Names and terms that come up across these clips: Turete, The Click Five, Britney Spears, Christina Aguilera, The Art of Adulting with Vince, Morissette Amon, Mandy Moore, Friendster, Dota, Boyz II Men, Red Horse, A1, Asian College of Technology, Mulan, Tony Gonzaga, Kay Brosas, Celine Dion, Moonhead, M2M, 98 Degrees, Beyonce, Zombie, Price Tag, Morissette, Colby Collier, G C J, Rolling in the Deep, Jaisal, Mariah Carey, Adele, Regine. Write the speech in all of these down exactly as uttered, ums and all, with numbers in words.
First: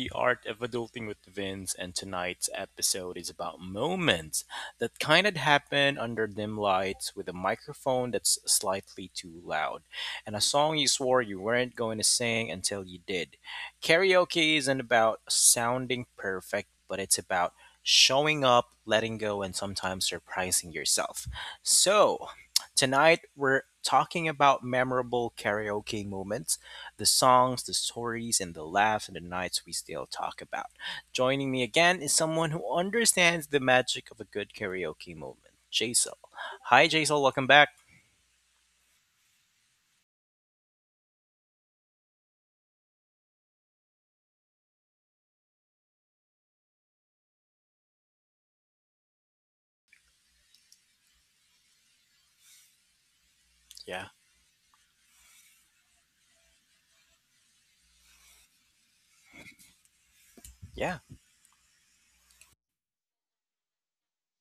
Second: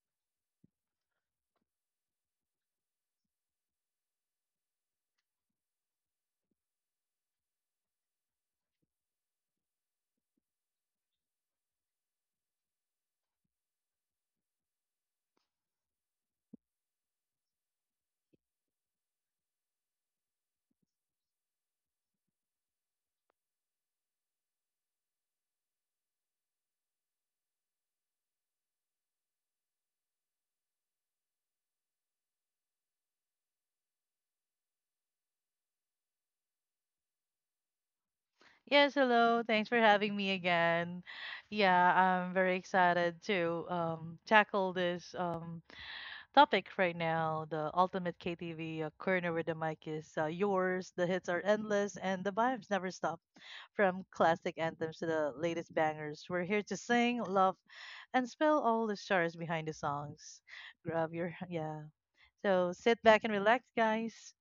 The Art of Adulting with Vince, and tonight's episode is about moments that kind of happen under dim lights with a microphone that's slightly too loud, and a song you swore you weren't going to sing until you did. Karaoke isn't about sounding perfect, but it's about showing up, letting go, and sometimes surprising yourself. So, tonight we're talking about memorable karaoke moments, the songs, the stories, and the laughs, and the nights we still talk about. Joining me again is someone who understands the magic of a good karaoke moment, Jaisal. Hi, Jaisal. Welcome back. Yes, hello. Thanks for having me again. Yeah, I'm very excited to um, tackle this um, topic right now. The ultimate K T V uh, corner where the mic is uh, yours. The hits are endless and the vibes never stop. From Yeah. classic anthems to the latest bangers, we're here to sing, love, and spill all the stars behind the songs. Yeah. Grab your, yeah. So sit back and relax, guys.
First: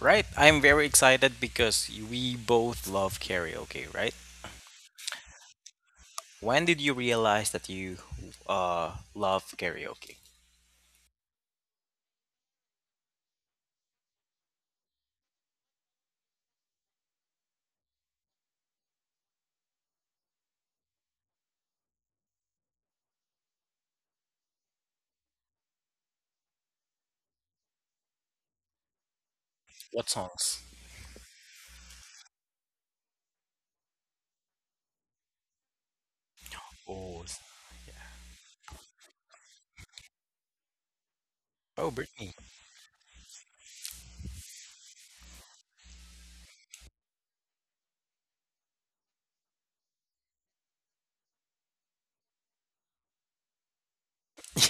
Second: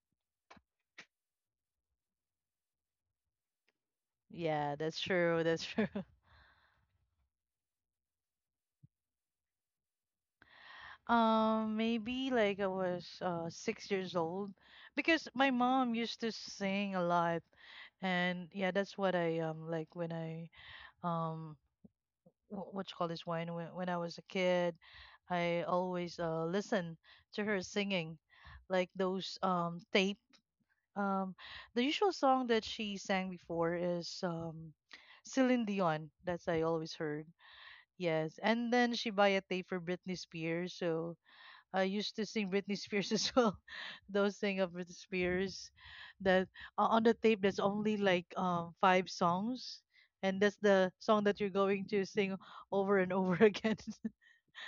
Right, I'm very excited because we both love karaoke, right? Yeah, that's true. That's true. When did you realize that you uh, love karaoke? Um, maybe like I was uh, six years old because my mom used to sing a lot, and yeah, that's what I um like when I um wh- what you call this when when when I was a kid, I always uh listen to her singing, like those um What tape, songs? um the usual song that she sang before is um Celine Dion. That's I always Oh. heard. Yes, and then she buy a tape for Britney Spears, so. I Oh, used to Britney. sing Britney Spears as well. Those thing of Britney Spears that o- on the tape that's only like um five songs and that's the song that you're going to sing over and over again.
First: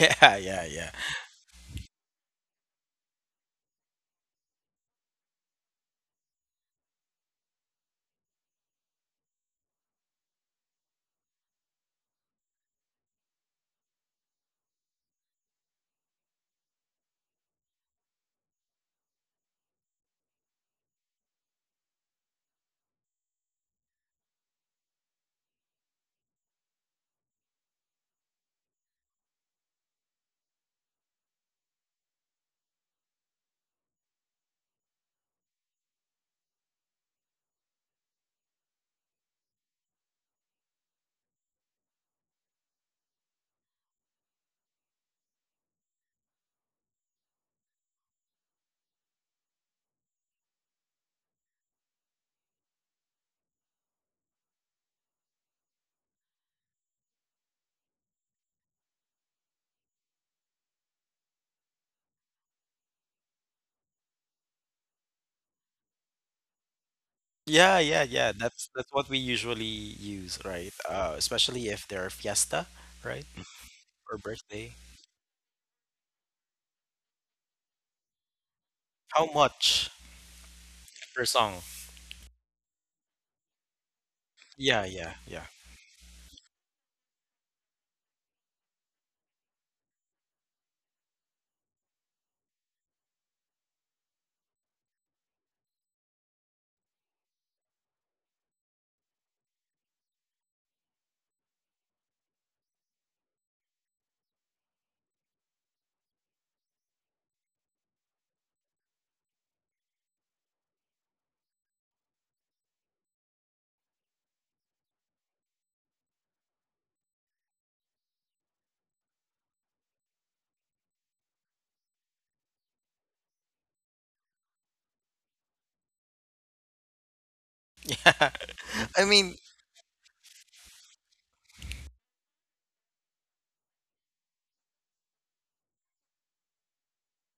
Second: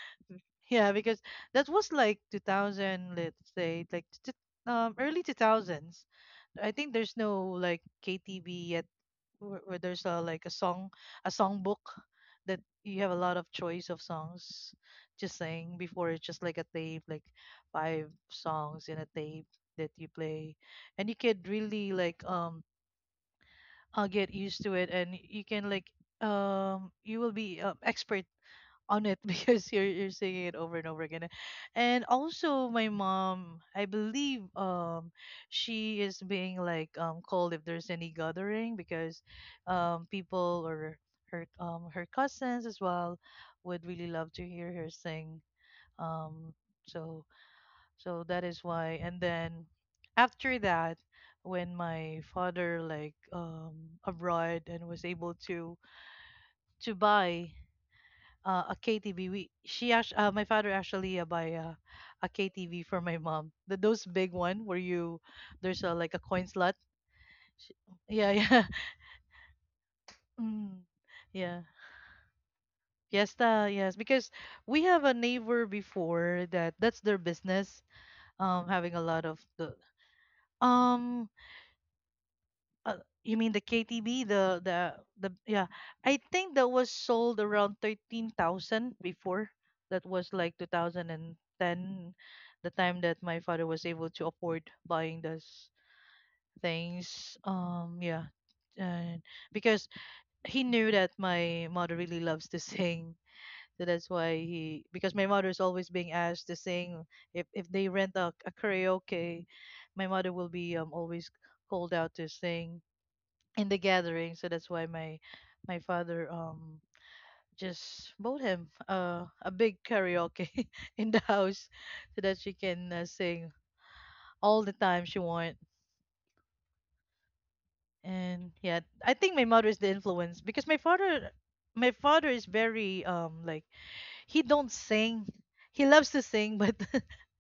Yeah, yeah, yeah. Yeah, because that was like two thousand, let's say, like t- t- um early two thousands. I think there's no like K T V yet where, where there's a like a song a song book that you have a lot of choice of songs, just saying before it's just like a tape like five songs in a tape that you play and you could really like um uh, get used to it and you can like um you will be um, expert on it because you're you're singing it over and over again. And also my mom, I believe um she is being like um called if there's any gathering because um people or her um her cousins as well would really love to hear her sing. Um so so that is why, and then after that when my father like um abroad and was able to to buy uh, a K T V. We She actually, uh, my father actually uh, buy uh, a K T V for my mom. The, those big one where you there's a, like a coin slot. Sh- Yeah, yeah, Yeah, yeah. yeah, That's that's what we usually use, right? mm, Uh, yeah. Especially if there are fiesta, right? Fiesta, yes, Or because birthday. we have a neighbor before that. That's their business. Um, having a lot How of the much per um song? Uh, you mean the K T B, the Yeah, the yeah, the yeah. yeah. I think that was sold around thirteen thousand before. That was like two thousand ten, the time that my father was able to afford buying those things. Um yeah. And because he knew that my mother really loves to sing. So that's why he, because my mother is always being asked to sing if if they rent a, a karaoke, my mother will be um always called out to sing in the gathering. So that's why my my father um just bought him uh, a big karaoke in the house so that she can uh, sing all the time she want, Yeah. and yeah, I I think mean, my mother is the influence because my father my father is very um like, he don't sing. He loves to sing, but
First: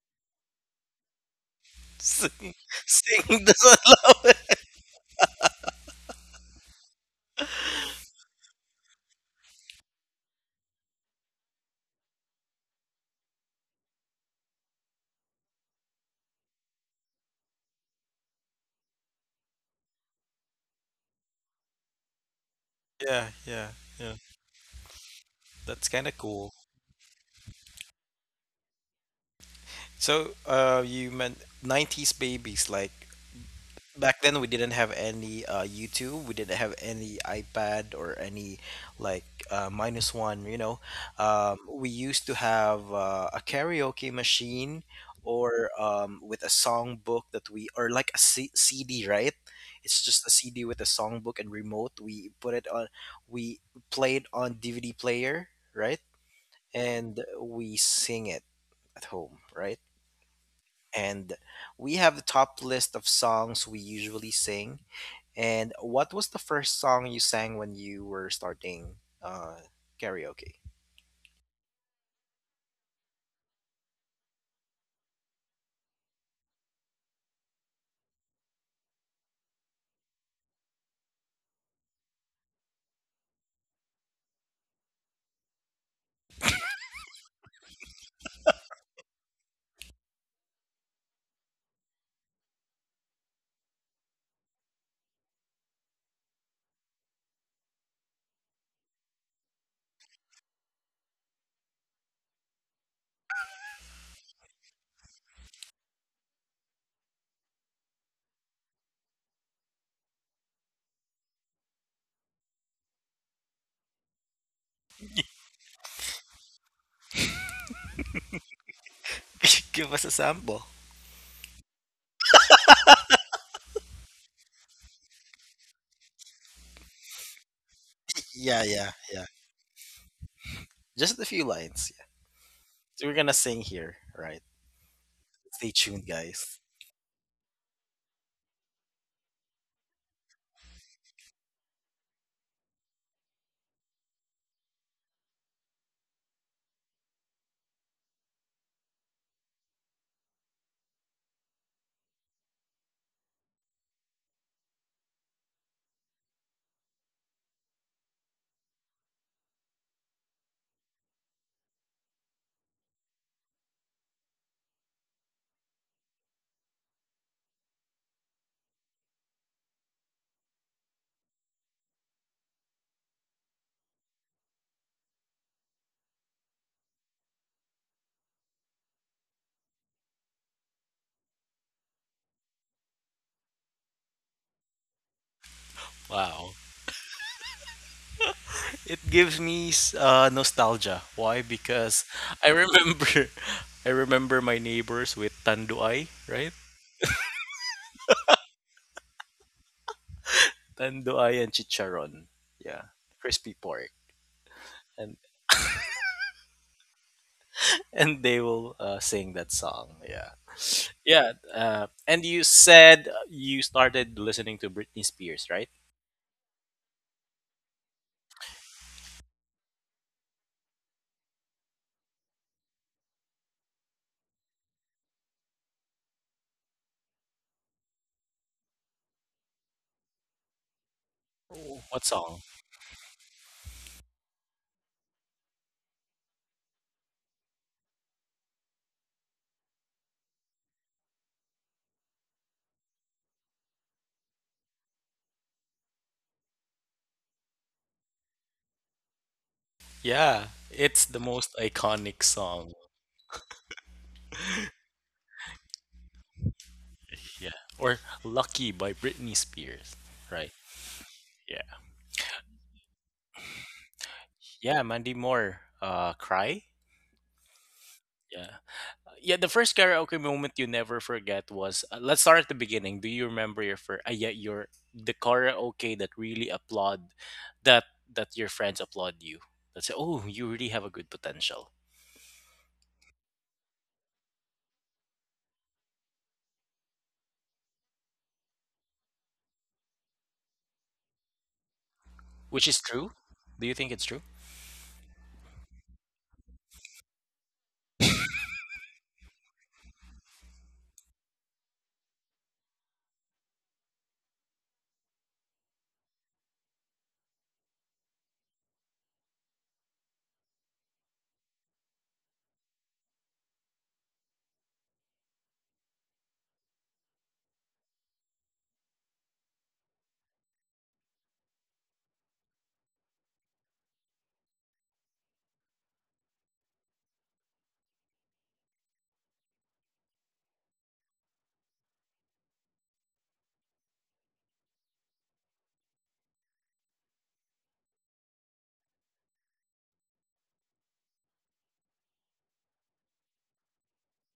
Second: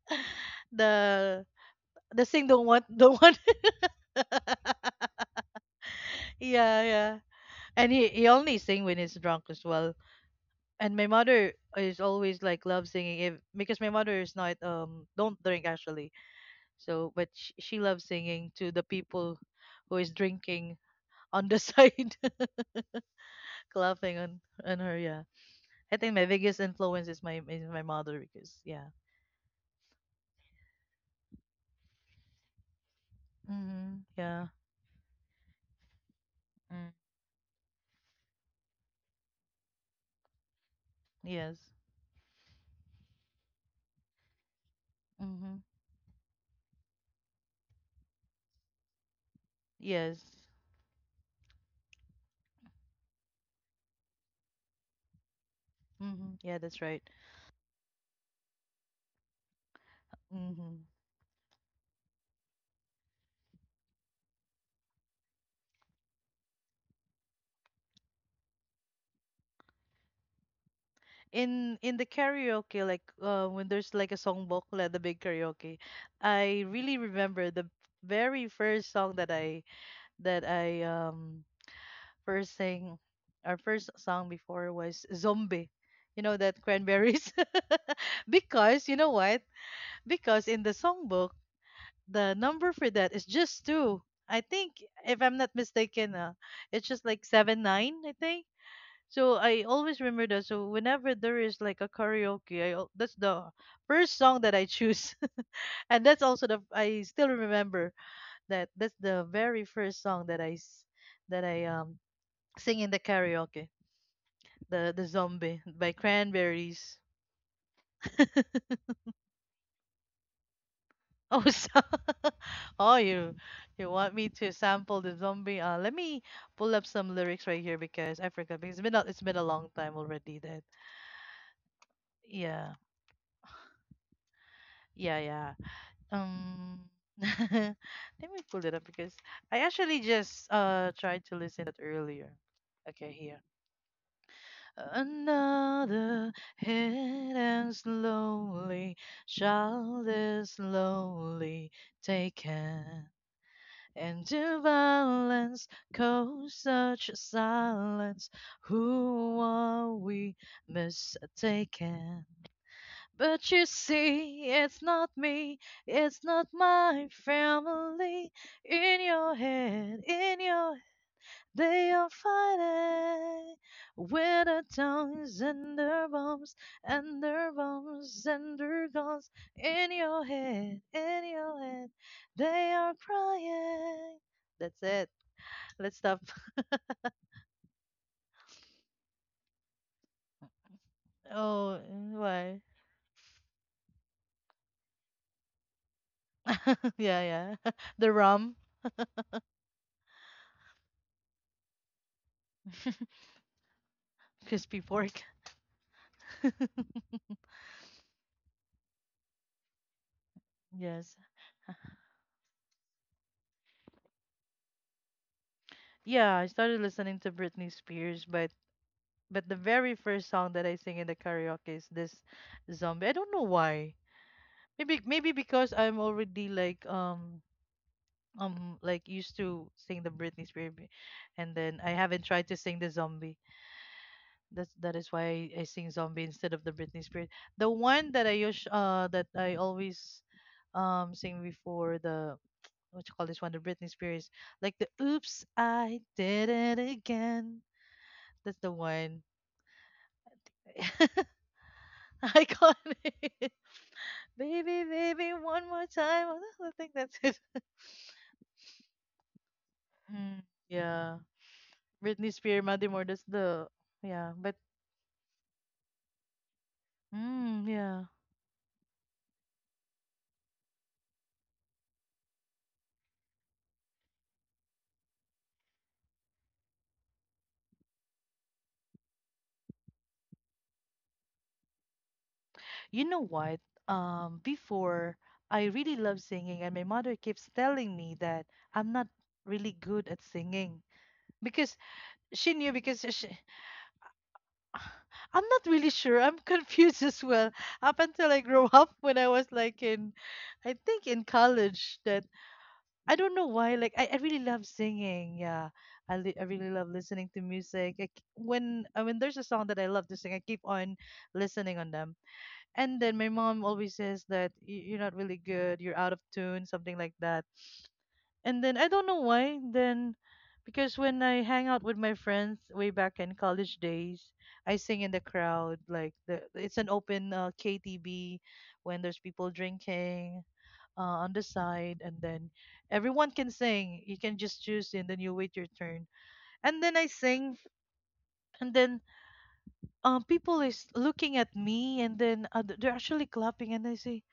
the the sing sing, don't want don't want sing doesn't love. yeah, yeah. And he, he only sing when he's drunk as well, and my mother is always like loves singing if, because my mother is not um don't drink actually, so but she, she loves singing to the people who is drinking on the side Yeah, yeah, yeah. laughing on on her, yeah. That's I kind think of my cool. biggest influence is my is my mother, because yeah. So, uh, you meant nineties babies, like Mm-hmm. back then we Yeah. didn't have any uh, YouTube, we didn't have Mm. any iPad or any like uh, minus one. You know, um, Yes. we used to have uh, a karaoke machine Mm-hmm. or um, with a song book that we, or like a C- CD, right? It's Yes. just a C D with a song book and remote. We put it on, we played on D V D player, right? Mm-hmm. Yeah, that's right. And we sing it at home, right? Mm-hmm. And we have the top list of songs we usually sing, and what was the first song you sang when you were starting uh, karaoke? in in the karaoke, like uh, when there's like a songbook like the big karaoke, I really remember the very first song that I that i um first sang. Our first song before was Zombie, you know, that Cranberries. Because you know what, because in the songbook, the number for that is just two, I think. If I'm not mistaken, uh, it's just like seven nine, I think. So I always remember that. So whenever there is like a karaoke, I al- that's the first song that I choose, and that's also the, I still remember that, that's the very first song that I s- that I um sing in the karaoke, the the Zombie by Cranberries. Give us a sample. Oh, so oh, you you want me to sample the Zombie? Uh, let me pull up some lyrics right here because I Yeah, forgot, because it's yeah, been a, it's yeah. been a long time already that, Just a few lines. Yeah. yeah, So we're gonna sing here, right? yeah, yeah. Stay tuned, guys. Um, Let me pull it up because I actually just uh tried to listen to it earlier. Okay, here. Another hit, and slowly shall this slowly taken. Into violence, cause such silence. Who are we mistaken? But you see, it's not me, it's not my family. In your head, in your, they are fighting with their tongues and their bombs and their bombs and their guns. In your head, in your head, they are crying. That's it. Let's stop. Wow. It gives me s- uh, nostalgia. Why? Oh, Because I why? remember I remember my neighbors with tanduay, right? Yeah, yeah. The rum, Tanduay and chicharon. Yeah. Crispy pork. crispy And pork. and they will uh, sing that song. Yeah. Yes. Yeah, uh, and you said you started listening to Britney Spears, right? Yeah, I started listening to Britney Spears, but but the very first song that I sing in the karaoke is this Zombie. I don't know why. Maybe maybe because I'm already like um um like used to sing the Britney Spears, b- and Oh. then I What haven't song? tried to sing the Zombie. That's that is why I, I sing Zombie instead of the Britney Spears. The one that I use, uh that I always um sing before, the what you call this one, the Britney Spears, like the "Oops, I Did It Again", that's the one. Yeah, it's the most iconic song. Iconic. "Baby, baby, one more time." I think that's it. Yeah, or "Lucky" by Britney Spears, Mm, right? yeah. Yeah, Britney Spears, Mandy Moore, that's the, yeah, but yeah, Mandy Moore, uh, "Cry." mm, yeah. Yeah, yeah. The first karaoke moment you never forget was. Uh, let's start at the beginning. Do you remember your first? Uh, yeah, your the karaoke that really applaud, that that your friends applaud you. That say, "Oh, you really have a good potential." You know what? Um, before, I really love singing, and my mother keeps telling me that I'm not really good at singing because she Which knew, is because true? she, Do you think it's true? I'm not really sure. I'm confused as well. Up until I grew up, when I was like in, I think in college, that I don't know why. Like I, I really love singing. Yeah, I, li- I really love listening to music. I, k- when uh, when there's a song that I love to sing, I keep on listening on them. And then my mom always says that, "Y- You're not really good. You're out of tune," something like that. And then I don't know why. Then because when I hang out with my friends way back in college days, I sing in the crowd. Like the it's an open uh, K T B when there's people drinking uh, on the side, and then everyone can sing, you can just choose, and then you wait your turn, and then I sing, and then um, people is looking at me, and then uh, th- they're actually clapping, and I say,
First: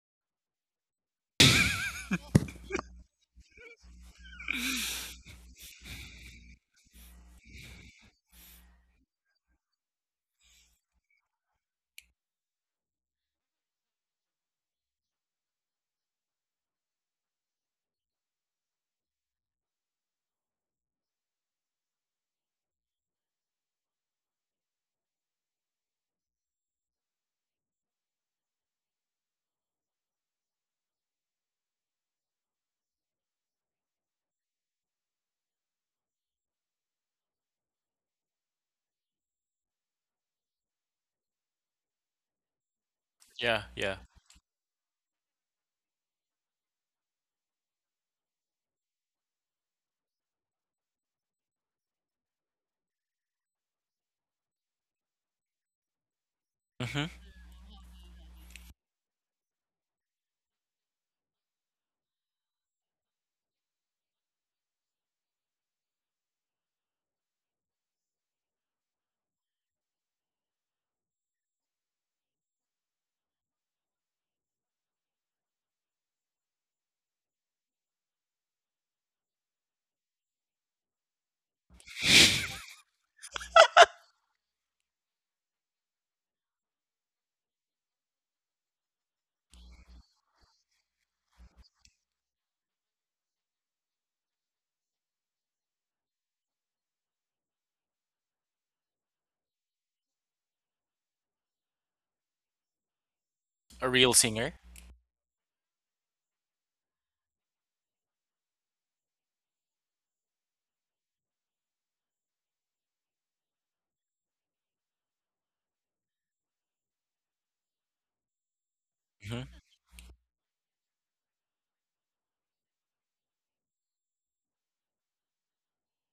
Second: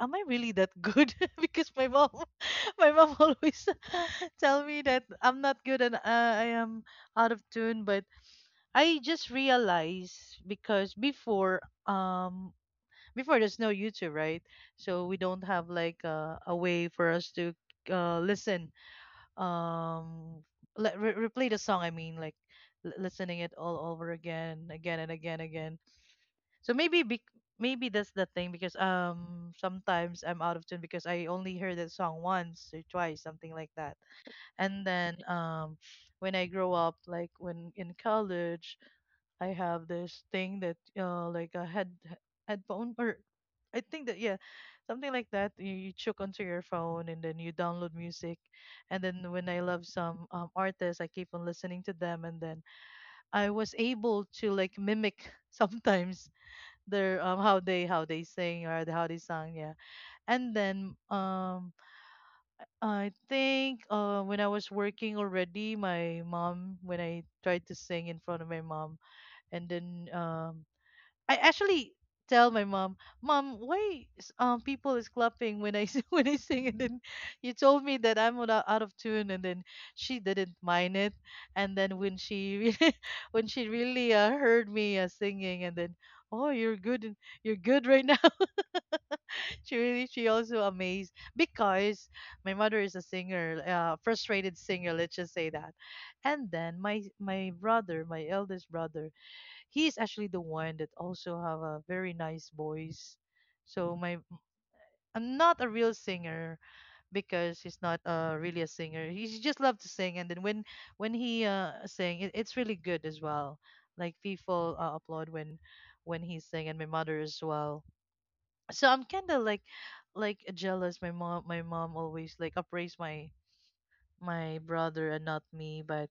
am I really that good? Because my mom my mom always tell me that I'm not good and uh, I am out of tune. But I just realized, because before, um before there's no YouTube, right? So we don't have like uh, a way for us to uh, listen, um let re- replay the song, I mean, like l- listening it all over again, again and again, again. So maybe bec maybe that's the thing, because um sometimes I'm out of tune because I only heard that song once or twice, something like that. And then um when I grow up, like when in college, I have this thing that uh like a head headphone or, Yeah, I yeah. think that, yeah, something like that. You, you choke onto your phone and then you download music, and then when I love some um artists, I keep on listening to them, and then I was able to like mimic sometimes Hmm. their um how they how they sing, or the-, how they sang, yeah. And then um I think uh when I was working already, my mom, when I tried to sing in front of my mom, and then um I actually tell my mom, "Mom, why is, um people is clapping when I s- when I sing?" And then you told me that I'm out out of tune, and then she didn't mind it. And then when she really, when she really uh, heard me uh, singing, and then, oh, you're good, in- you're good right now. She really, she also amazed, because my mother is a singer, uh, frustrated singer, let's just say that. And then my my brother, my eldest brother, he's actually the one that also have a very nice voice. A So real my singer? I'm not a real singer, because he's not uh, really a singer. He just love to sing, and then when when he uh sing, it, it's really good as well. Like people uh, applaud when when he sing, and my mother as well. So I'm kind of Hmm. like like jealous. My mom my mom always like appraise my my brother and not me. But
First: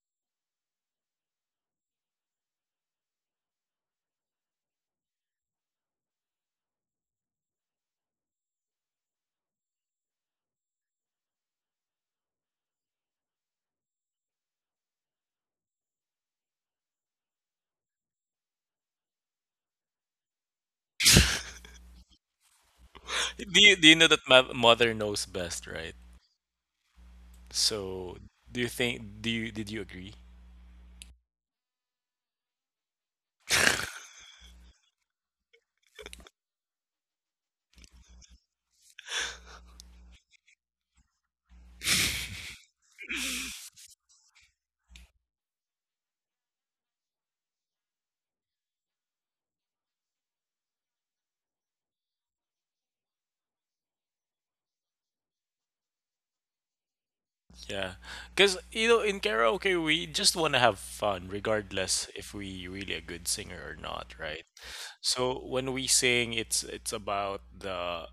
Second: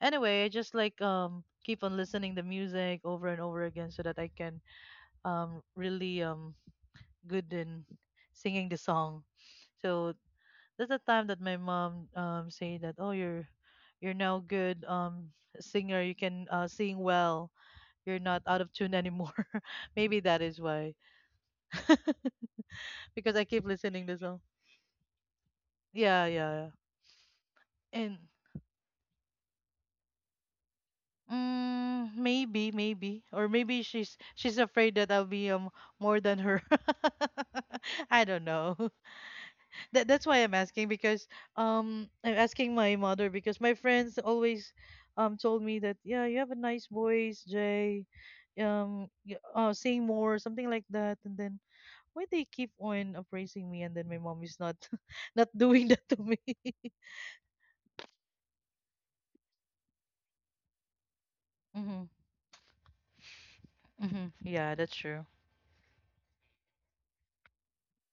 anyway, I just like um keep on listening the music over and over again so that I can um, really um, good in singing the song. So that's the time that my mom um, say that, oh, you're you're now good um, singer. You can uh, sing well. You're not out of tune anymore. Maybe that is why because I Do keep you do you know listening to that song. my mother knows best, right? Yeah, yeah, yeah. So And do you think do you did you agree? mm, maybe, maybe, or maybe she's she's afraid that I'll be um more than her. I don't know. that that's why I'm asking because um I'm asking my mother because my friends always um told me that, yeah, you have a nice voice, Jay, um y- uh sing more, something like that. And then why they keep on appraising me and then my mom is not not doing that to me. Yeah, because you know, in karaoke we just want to have fun, Mm-hmm, regardless if we really a good singer or not, mm-hmm, right? yeah, that's true. So when we sing, it's it's about the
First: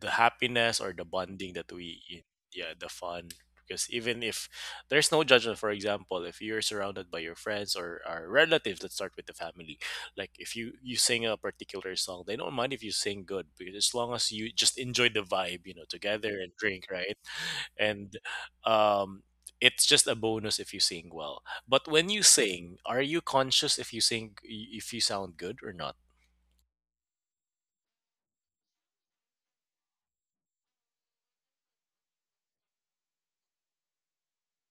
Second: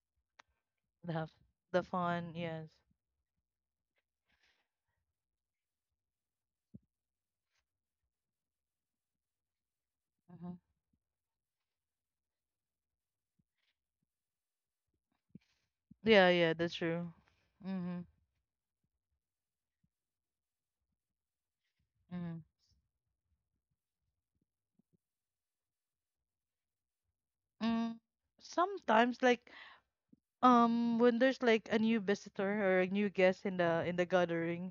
the happiness or the The bonding that the we, fun, yes. yeah, the fun, because even if there's no judgment, for example, if you're surrounded by your friends or our relatives, let's start with the family. Like Mm-hmm, if you you sing a particular song, they don't mind if you sing good because as long as you just enjoy the vibe, you know, yeah, together, yeah, and that's drink, true. right? Mm-hmm, And um it's just a bonus if you sing well. But when you mm-hmm. sing, are you conscious if you sing, if you sound good or not? mm Sometimes like Um, when there's like a new visitor or a new guest in the in the gathering,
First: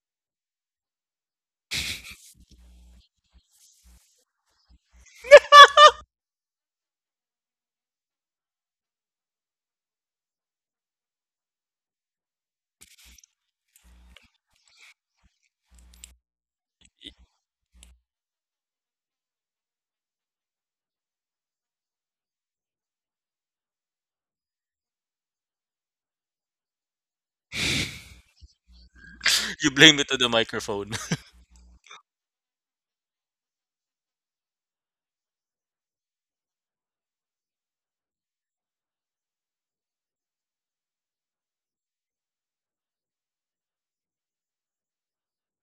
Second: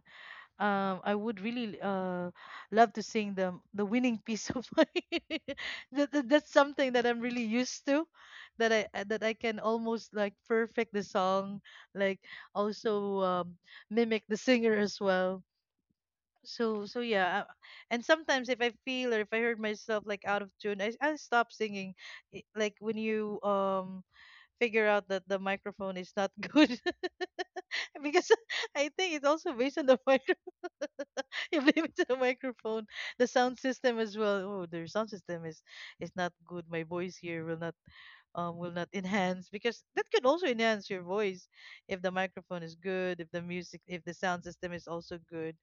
um, I would really uh love to sing the the winning piece of my. that, that, that's something that I'm really used to, that I uh, that I can almost like perfect the song, like also um mimic the singer as well. So so yeah, uh, and sometimes if I feel or if I heard myself like out of tune, I I stop singing. I- Like when you um figure out that the microphone is not good because I think it's also You based on blame the it to the micro. microphone. You blame it to the microphone, the sound system as well. Oh, their sound system is is not good. My voice here will not um will not enhance because that could also enhance your voice if the microphone is good, if the music, if the sound system is also good,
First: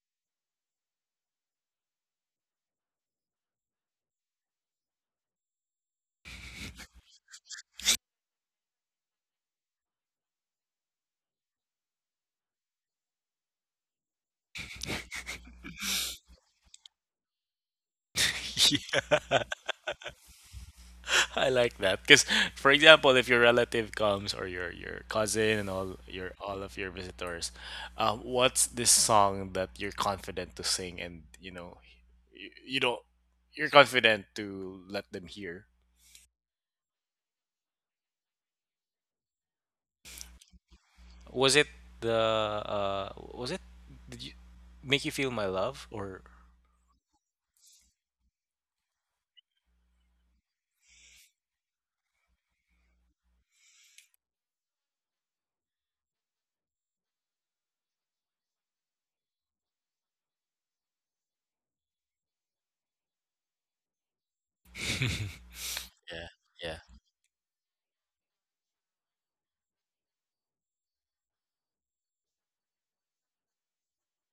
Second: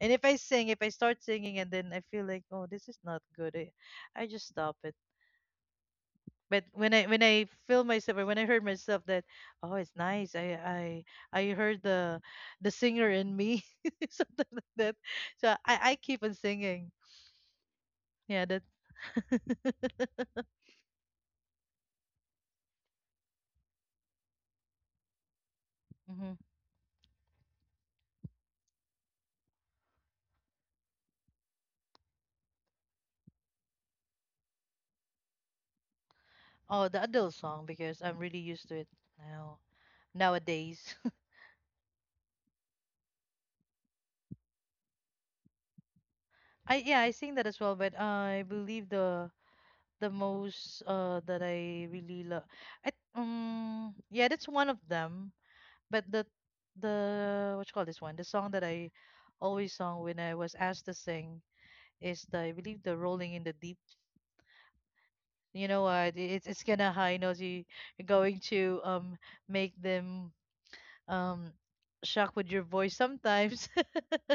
and if I sing, if I start singing and then I feel like, oh, this is not good, I, I just stop it. But when I when I feel myself or when I heard myself that, oh, it's nice, I I I heard the the singer in me, something like that. So I I keep on singing, yeah, that. I like that because, for example, if your relative comes or your your cousin and all your Hmm. all of your visitors, um, what's this song that you're confident to sing and you know, you, you don't, you're confident to let them hear? Oh, the adult song because I'm really used to it now, nowadays. Was it the uh, was it did you make you feel my love or? I, yeah, I sing that as well, but I believe the the most uh that I really love, I um yeah, that's one of them. But the the what you call this one? The song that I always sung when I was asked to sing is the, I believe, the Rolling in the Deep. You know what? It's it's Yeah. gonna high notes. You, you're going to um make them um shock with your voice sometimes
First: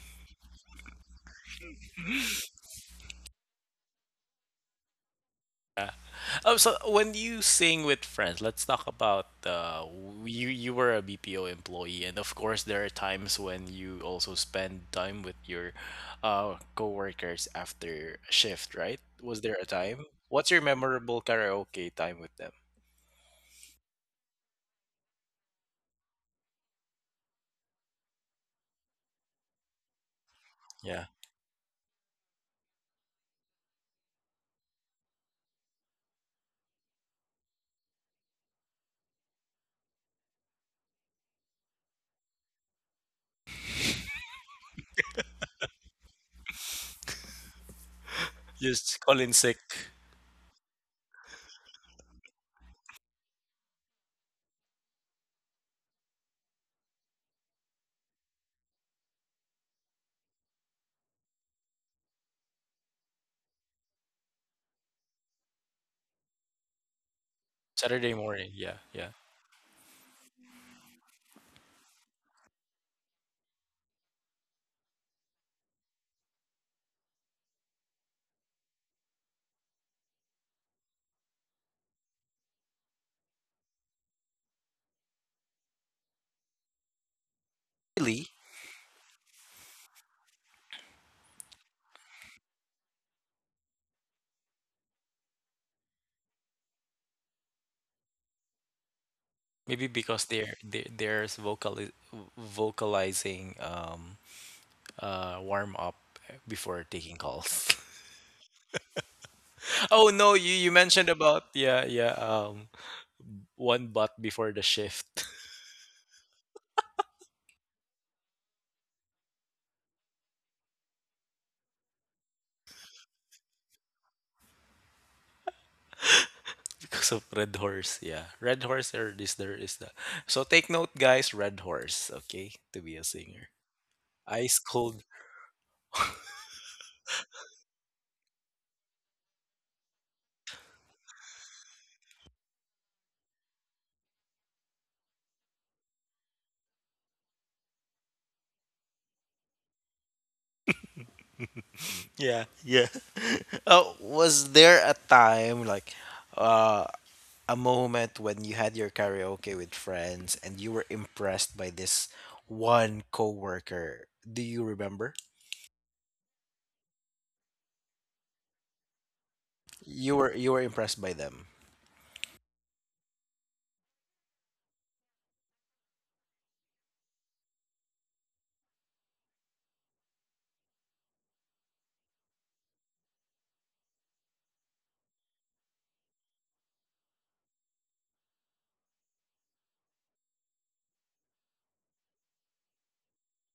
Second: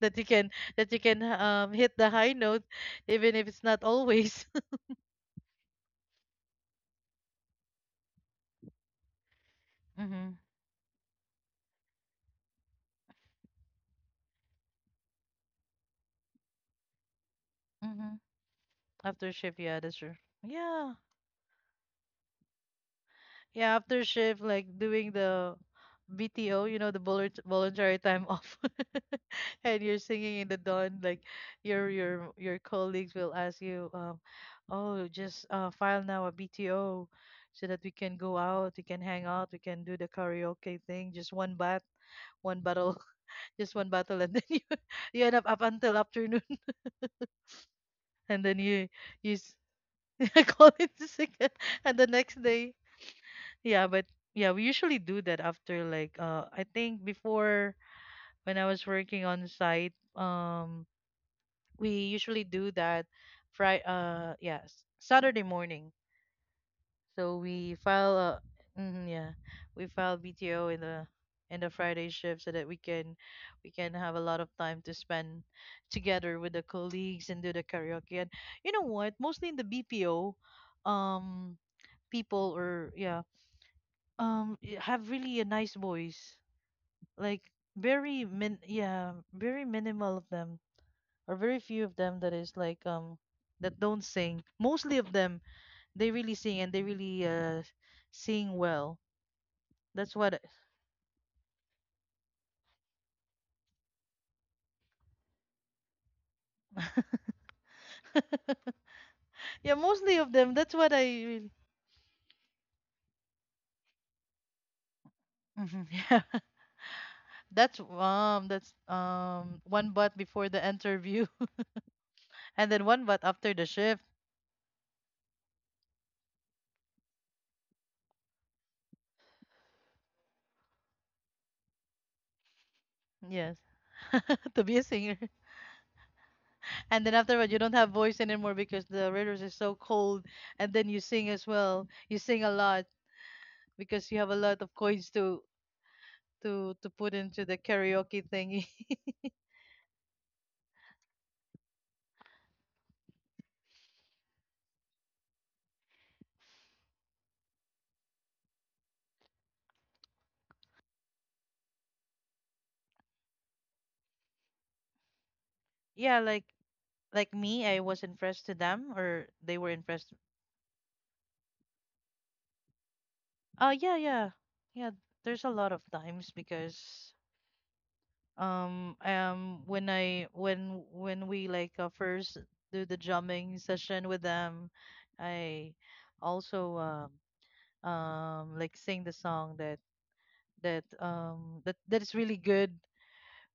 that you can that you can um hit the high note even if it's not always. Oh, so when you sing with friends, let's talk about uh, w- Mm-hmm. you. You were a B P O employee, and of course, there are times when you also spend time with your uh, coworkers Mm-hmm. after a shift, right? After Was there shift, a yeah, that's time? true. What's your Yeah. memorable karaoke time with them? Yeah, after shift, like doing the B T O, you know, the volun- voluntary time off, and you're singing in the dawn. Yeah, Like your your your colleagues will ask you, um, "Oh, just uh, file now a B T O, so that we can go out, we can hang out, we can do the karaoke thing. Just one bat, one battle, just one battle, and then you you end up up until afternoon, and then you just call in you sick. s- call it sick, and the next day." Yeah, but yeah, we usually do that after like uh I think before when I was working on site, um we usually do that Friday uh yes, Saturday morning. So we Saturday file uh morning. Yeah, mhm, yeah. yeah, we file B T O in the in the Friday shift so that we can we can have a lot of time to spend together with the colleagues and do the karaoke. And you know what? Mostly in the B P O um people or yeah, um y- have really a nice voice, like very Really? min, yeah, very minimal of them or very few of them that is like um that don't sing. Mostly of them, they really sing and they really uh sing well. Maybe That's because what they're they there's vocal vocalizing um uh warm up before taking calls. I- yeah, Oh mostly of no, you them, you that's what I mentioned about, really. yeah, yeah, um one bot before the shift. Mhm, yeah, that's um that's um one butt before the interview, and then one butt after the shift. Because of Red Horse, yeah, Red Horse or this, there is the, so take note, guys, Red Horse, okay, to be a singer. Yes. Ice To be a Cold. singer. And then after that, you don't have voice anymore because the radios is so cold. And then you sing as well. You sing a lot because you have a lot of coins to to to put into the karaoke thingy. Yeah, yeah. Oh, was there a time like uh a moment when you had your karaoke with friends and you were impressed by this one coworker, do you remember? Yeah, like like me, I was impressed to them, or they were impressed. You were you were impressed by them. Oh yeah, yeah, yeah. There's a lot of times because um um when I when when we like uh, first do the drumming session with them, I also um um like sing the song that that um that that is really good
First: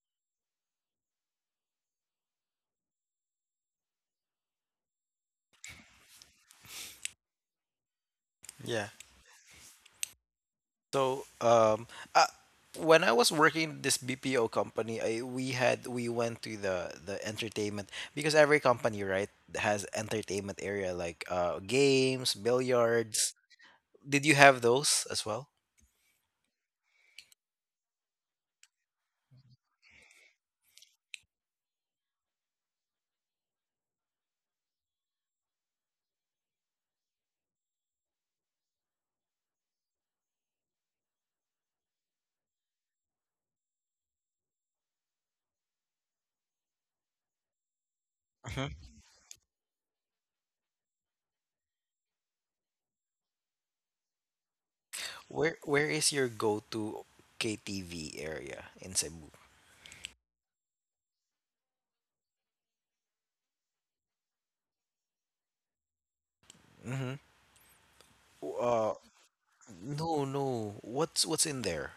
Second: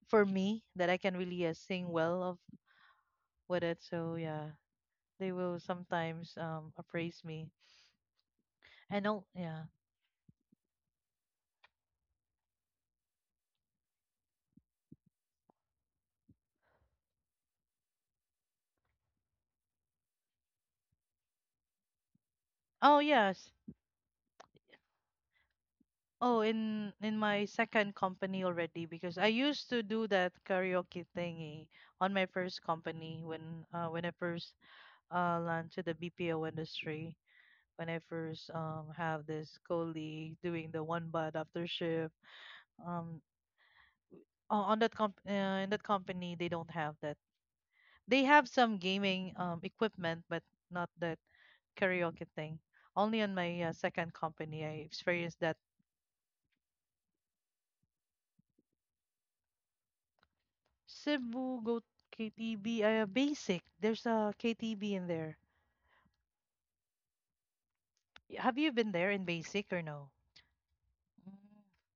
for me that I can really uh, sing well of with it. So yeah, they will sometimes um appraise me. Yeah. And oh yeah. So, um, uh, when I was working this B P O company, I we had we went to the the entertainment because every company, right, has entertainment area like uh games, Oh billiards. yes. Did you have those as well? Oh, in in my second company already because I used to do that karaoke thingy on my first company when uh when I first uh launched to the B P O industry. When I first um have this colleague doing the one bud after shift, um uh, on that comp uh, in that company they don't have that. They have some Hmm. gaming um equipment, but not that karaoke thing. Only on my uh, second company I experienced Where that. where is your go-to K T V area in Cebu? Cebu go K T B uh, basic. There's a K T B in there. Mm-hmm. Y- Have you been Uh, there in basic or no? no, no. What's what's in Mm. there?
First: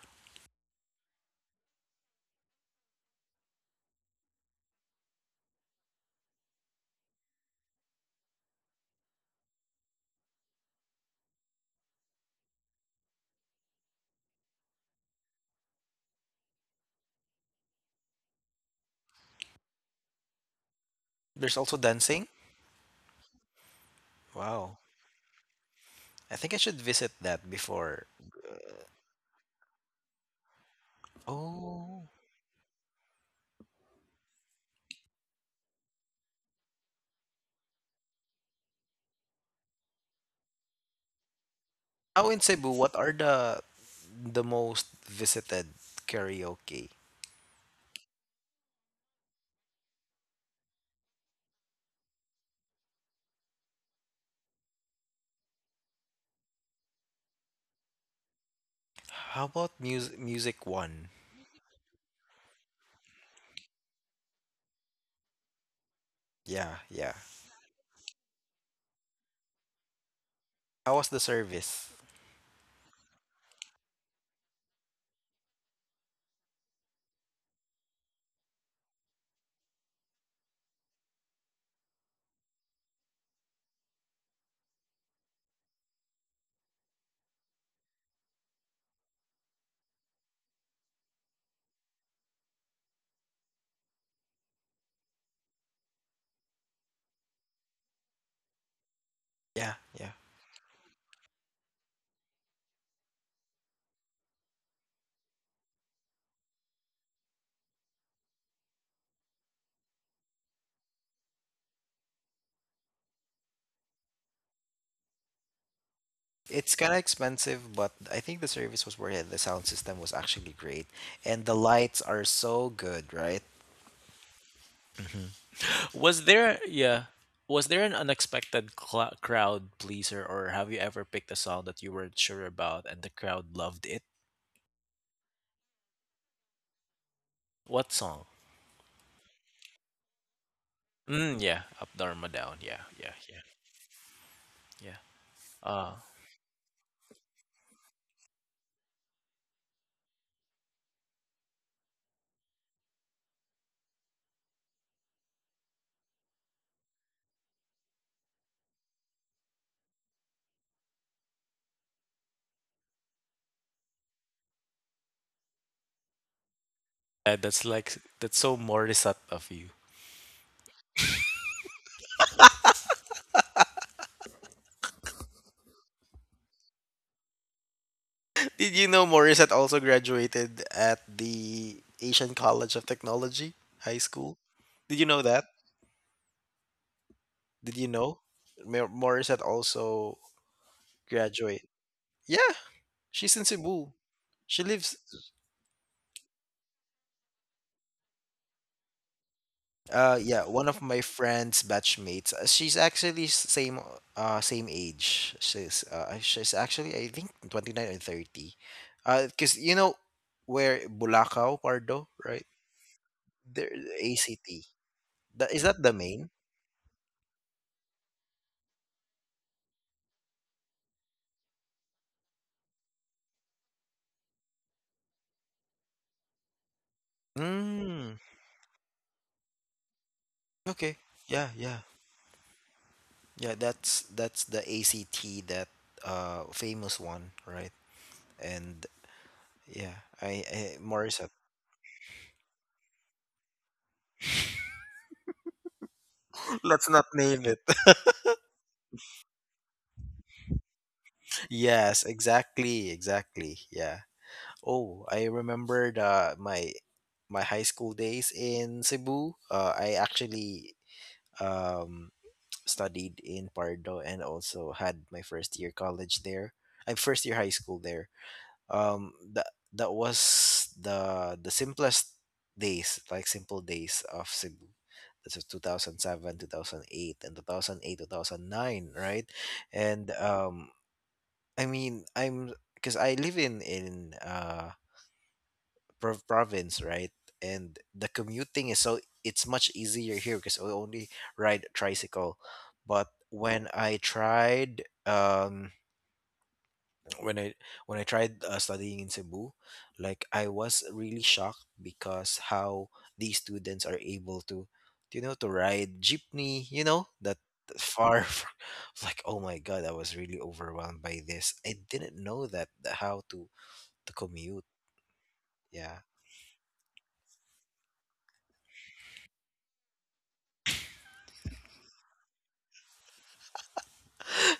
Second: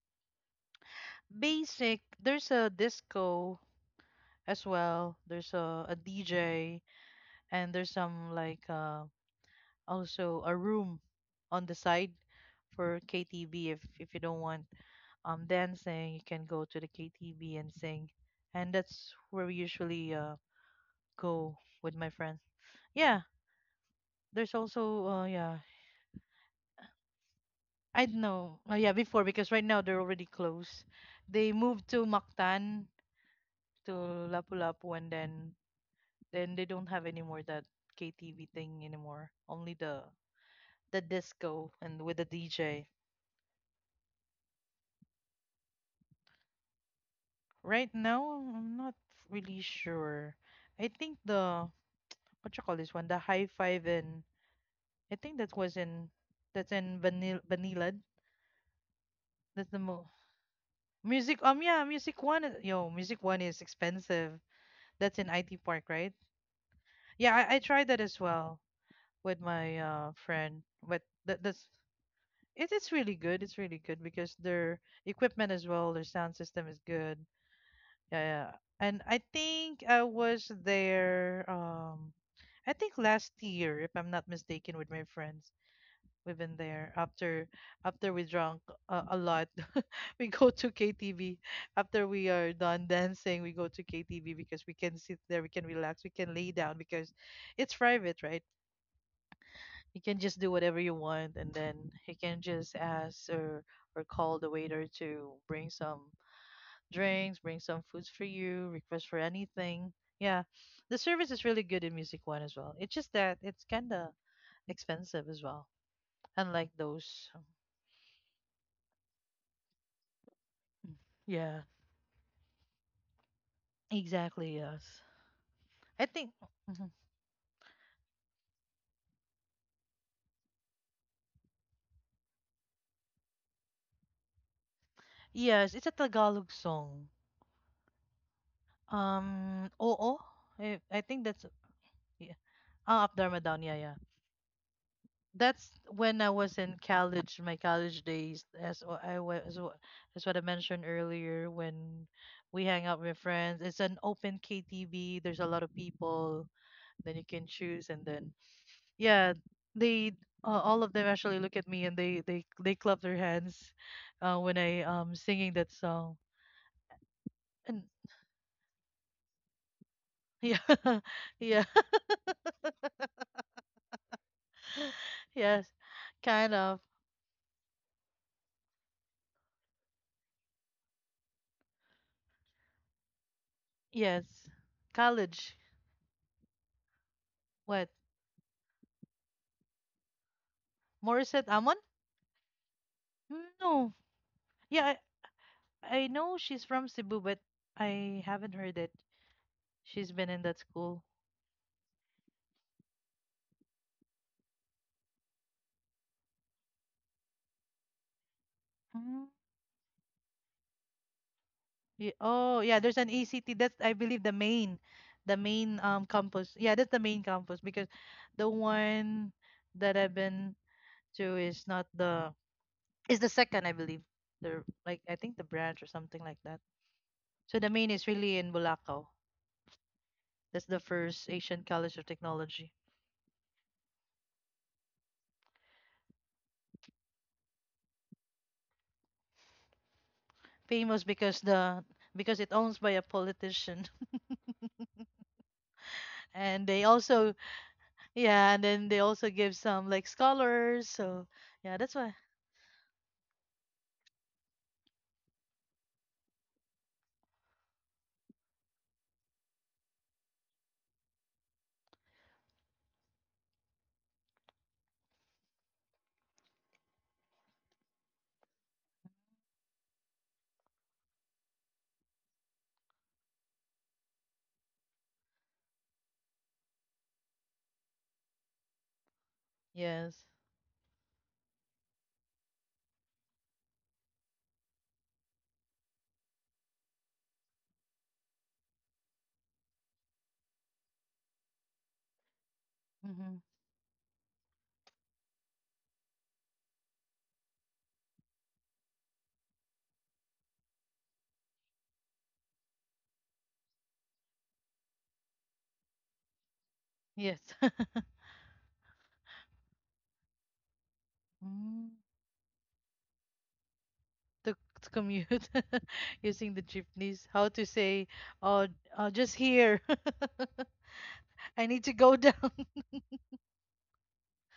Basic. There's a disco as well. There's a, a D J and there's some like uh, also a room on the side for K T V if if you don't want um dancing, you can go to the K T V and sing. And that's where we usually uh There's go also with my dancing. friends. Yeah, there's Wow. also uh yeah. I think I should visit that before. I don't know. Uh, yeah, before, because right now they're already closed. They moved to Oh. Mactan to Lapu-Lapu, and then then they don't have any more that K T V thing anymore. Only the the disco and with the Now in Cebu, D J. what are the the most visited karaoke? Right now, I'm not really sure. I think the what you call this one, the high five, and I think that was in that's in vanilla, vanilla. How That's the about mo music music one? Music. Um, yeah, music one is- yo, music one is expensive. That's in I T Park, right? Yeah, yeah. Yeah, I, I tried that as well with my uh friend, How but was the that that's service? it, it's really good. It's really good because their equipment as well, their sound system is good. Yeah, yeah. And I think I was there um I think last year, if I'm not mistaken, with my friends. We've been there after after we drunk a, a lot. We go to K T V after we are done dancing. We go to K T V because we can sit there, we can relax, we can lay down because it's private, right? Yeah, You yeah. can just do whatever you want, and then you can just ask or or call the waiter to bring some drinks, bring some foods for you, request for anything. Yeah, the service is really good in Music One as well. It's just that it's kind of expensive as well, unlike It's kind of those. expensive, but I think the service was worth it. The sound system was actually great, Mm, and the yeah, lights are so good, right? exactly. Yes, Mhm. I Was think, there, mhm. yeah? Was there an unexpected cla crowd pleaser, or have you ever picked a song that you weren't sure about and the crowd loved it? Yes, it's a Tagalog song. What song? Um, oo. I, I think Mm, that's, yeah, up, Dharma, yeah. down. Yeah, Ah, yeah. up Dharma down. Yeah, yeah. Yeah. That's Uh, when I was in college, my college days, as wha- I was, as wha- as what I mentioned earlier, when we hang out with friends. It's an open K T V. There's a lot of people. Then you can choose, and then yeah, they uh, all of them actually look at me and they they they clap their hands uh, when I um singing that song. yeah, that's And like that's so Morissette of you. yeah, yeah, yes, kind of. Did you know Morissette also graduated at the Asian College of Technology High School? Yes. Did you know that? College. Did you What? know? Mo- Morissette also Morissette graduate. Amon? Yeah, she's in Cebu. No. She Yeah, lives. I know she's from Cebu, but I haven't heard it. She's Uh, been in yeah, that one of my school. friend's batchmates. uh, She's actually s- same uh same age. She's uh she's actually I think twenty-nine or thirty. Uh, Mm. because you know where Bulacau, Pardo, Ye- right? Oh, yeah, there's an E C T. There That's, I believe, the A C T. main, the That is main that the um main? campus. Yeah, that's the main campus because the one that I've been to is not the is the second, I believe. The, like, I think the branch or something like that. So the main is Mm, really in Bulacaw. That's the okay. first Yeah, Asian yeah. College of Technology. Yeah, that's that's the A C T, that uh famous one, right? And yeah, I, I Famous Morissette. because the because it owns by a politician and they Let's not also. name it. Yeah, and then they also give some like scholars. So yeah, that's Yes, why. exactly, exactly. Yeah. Oh, I remember the my my high school days in Cebu. Uh, I actually um, studied in Pardo and also had my first year college there. I'm first year high school there. Um, that that was the the simplest days, like simple days of Cebu. This was two thousand seven, two thousand eight, and two thousand eight, two thousand nine, right? And Yes. um, I mean, I'm because I live in in uh prov- province, right? And the commuting is so it's much easier here because I only ride tricycle. But Hmm. when I tried um when I when I tried uh, studying in Cebu, like I was really shocked because how these students are able to, you know, to ride jeepney, you know, that Yes. far f- like oh my god, I was really overwhelmed by this. I Mm, didn't know that the- how to to to, commute. to commute Yeah. using the jeepneys. How to say, oh, oh, just here. I need to go down.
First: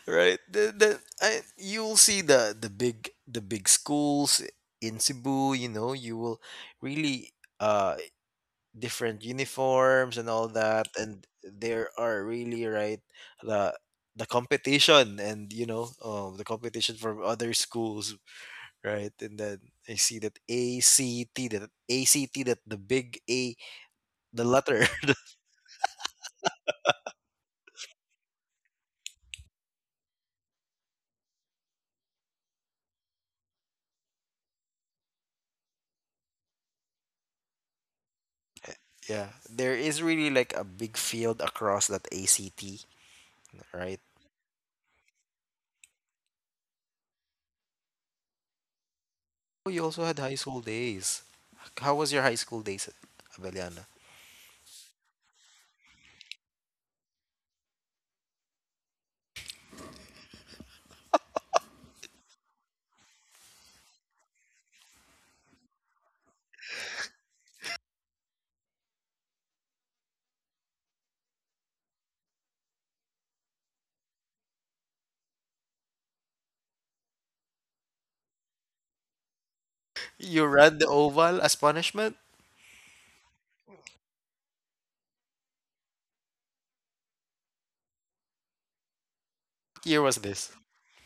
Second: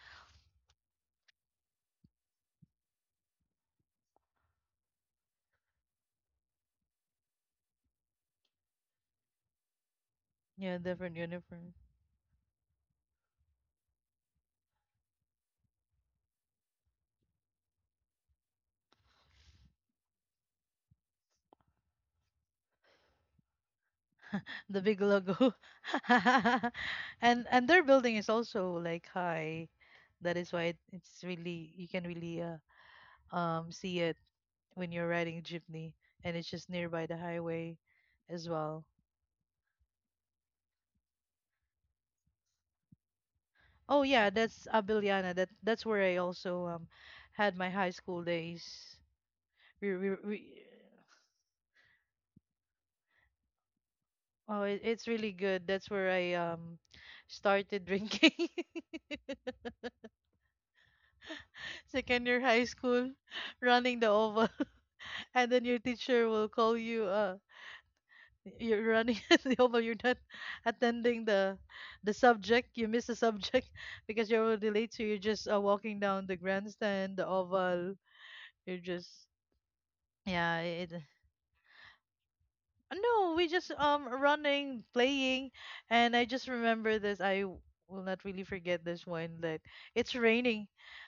Right? The, the I, you'll see the the big the big schools in Cebu. You know, you will really uh different uniforms and all Yeah, that, different and uniform. there are really right the the competition and you know um, the competition from other schools, right? And then I see that A C T, that A C T that the big A, the The letter. big logo. And and their building is also like high. That is why it, it's really you can really uh, um see it when you're riding jeepney, and it's just nearby the highway as well. Yeah, there is really like a big field across that A C T, right? Oh yeah, that's Abiliana. That that's where I also um had my high school days. Oh, you We, also we, had high we school days. How was your high school days, Abeliana? oh it, it's really good. That's where I um started drinking. Second year high school, running the oval, and then your teacher will call you uh you're running, although you're not attending the the subject. You miss the subject because you're already late, so you're just uh, walking down the grandstand, the oval, you're just— You yeah, ran the it— oval as punishment? uh, no, we just um running, playing. And I just remember this, I w- will not really forget this one. That What year it's was this? raining,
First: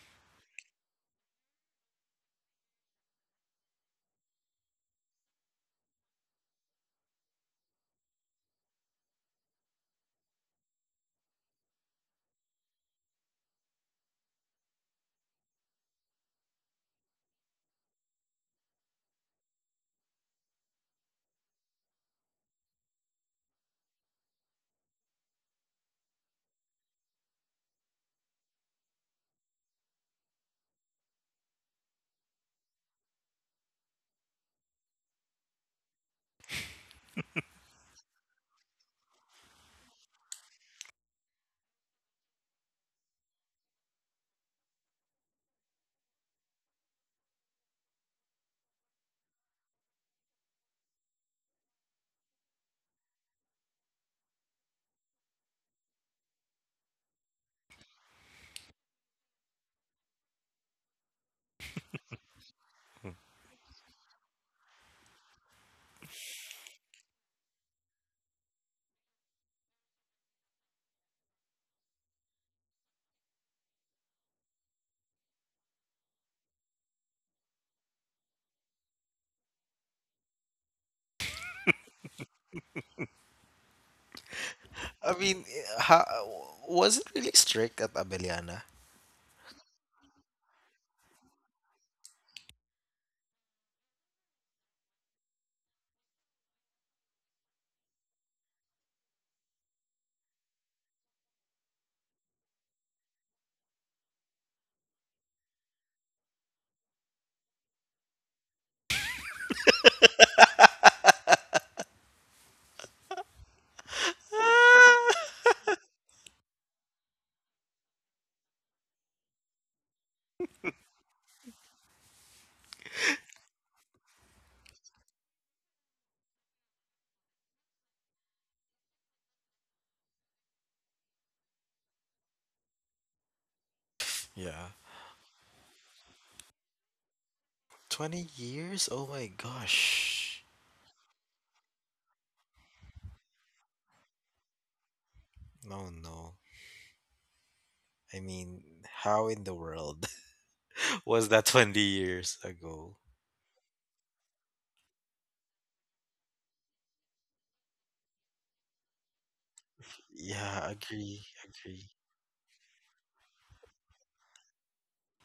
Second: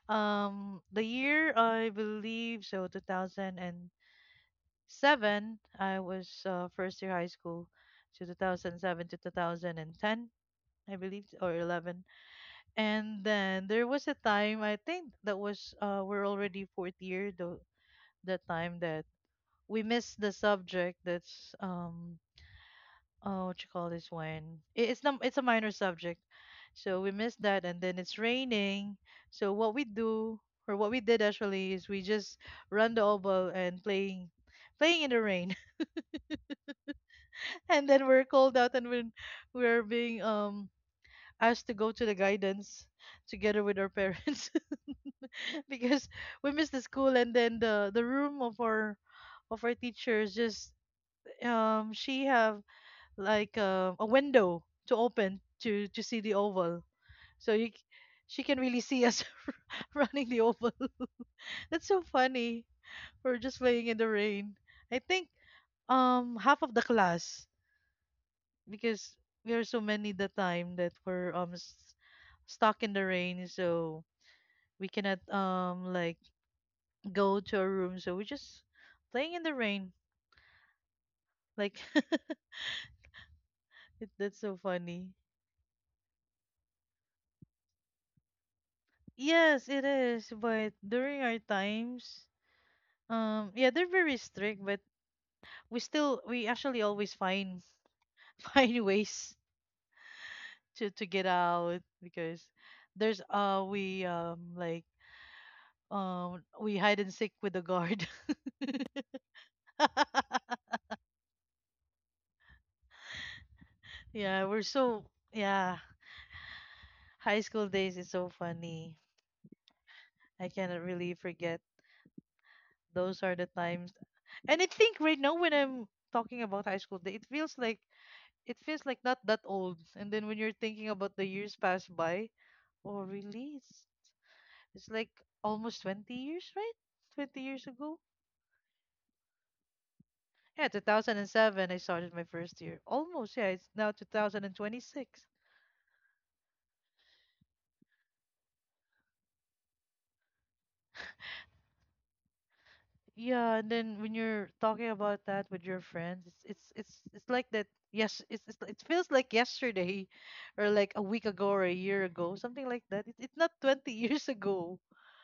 um the year, I believe, so two thousand seven. I was uh, first year high school, so two thousand seven to two thousand ten, I believe, or eleven. And then there was a time, I think that was, uh, we're already fourth year, the— the time that we missed the subject. That's, um, oh, what you call this one? It, it's, not, it's a minor subject. So we missed that, and then it's raining. So what we do, or what we did actually, is we just run the oboe and playing, playing in the rain. And then we're called out, and when we're being, um, asked to go to the guidance together with our parents because we missed the school. And then the— the room of our of our teachers just— um she have like uh, a window to open to— to see the oval. So you c- she can really see us running the oval. That's so funny. We're just playing in the rain, I think, um half of the class, because we are so many. The time that we're um s- stuck in the rain, so we cannot um like go to our room. So we just playing in the rain. Like, it, that's so funny. I mean, ha- was it really strict at Abeliana? Yes, it is. But during our times, um, yeah, they're very strict. But we still, we actually always find find ways to— to get out, because there's— uh we um like um we hide and seek with the guard. Yeah, we're so— Ah! yeah. High school days is so funny. I cannot really forget. Those are the times. And I think right now, when I'm talking about high school, it feels like— it feels like not that old. And then when you're thinking about the years passed by, oh really? It's— Yeah. it's like almost twenty years, right? twenty years ago. twenty years? Oh my gosh. Yeah, two thousand seven I started my first year. Almost, yeah, it's now two thousand twenty-six. No, no. I mean, how in the world was that twenty years ago? Yeah, and then when you're talking about that with your friends, it's it's it's, it's like that. Yes, it's— it's— it feels like yesterday, or Yeah, like a week agree, ago or a agree. year ago, something like that. It, it's not twenty years ago.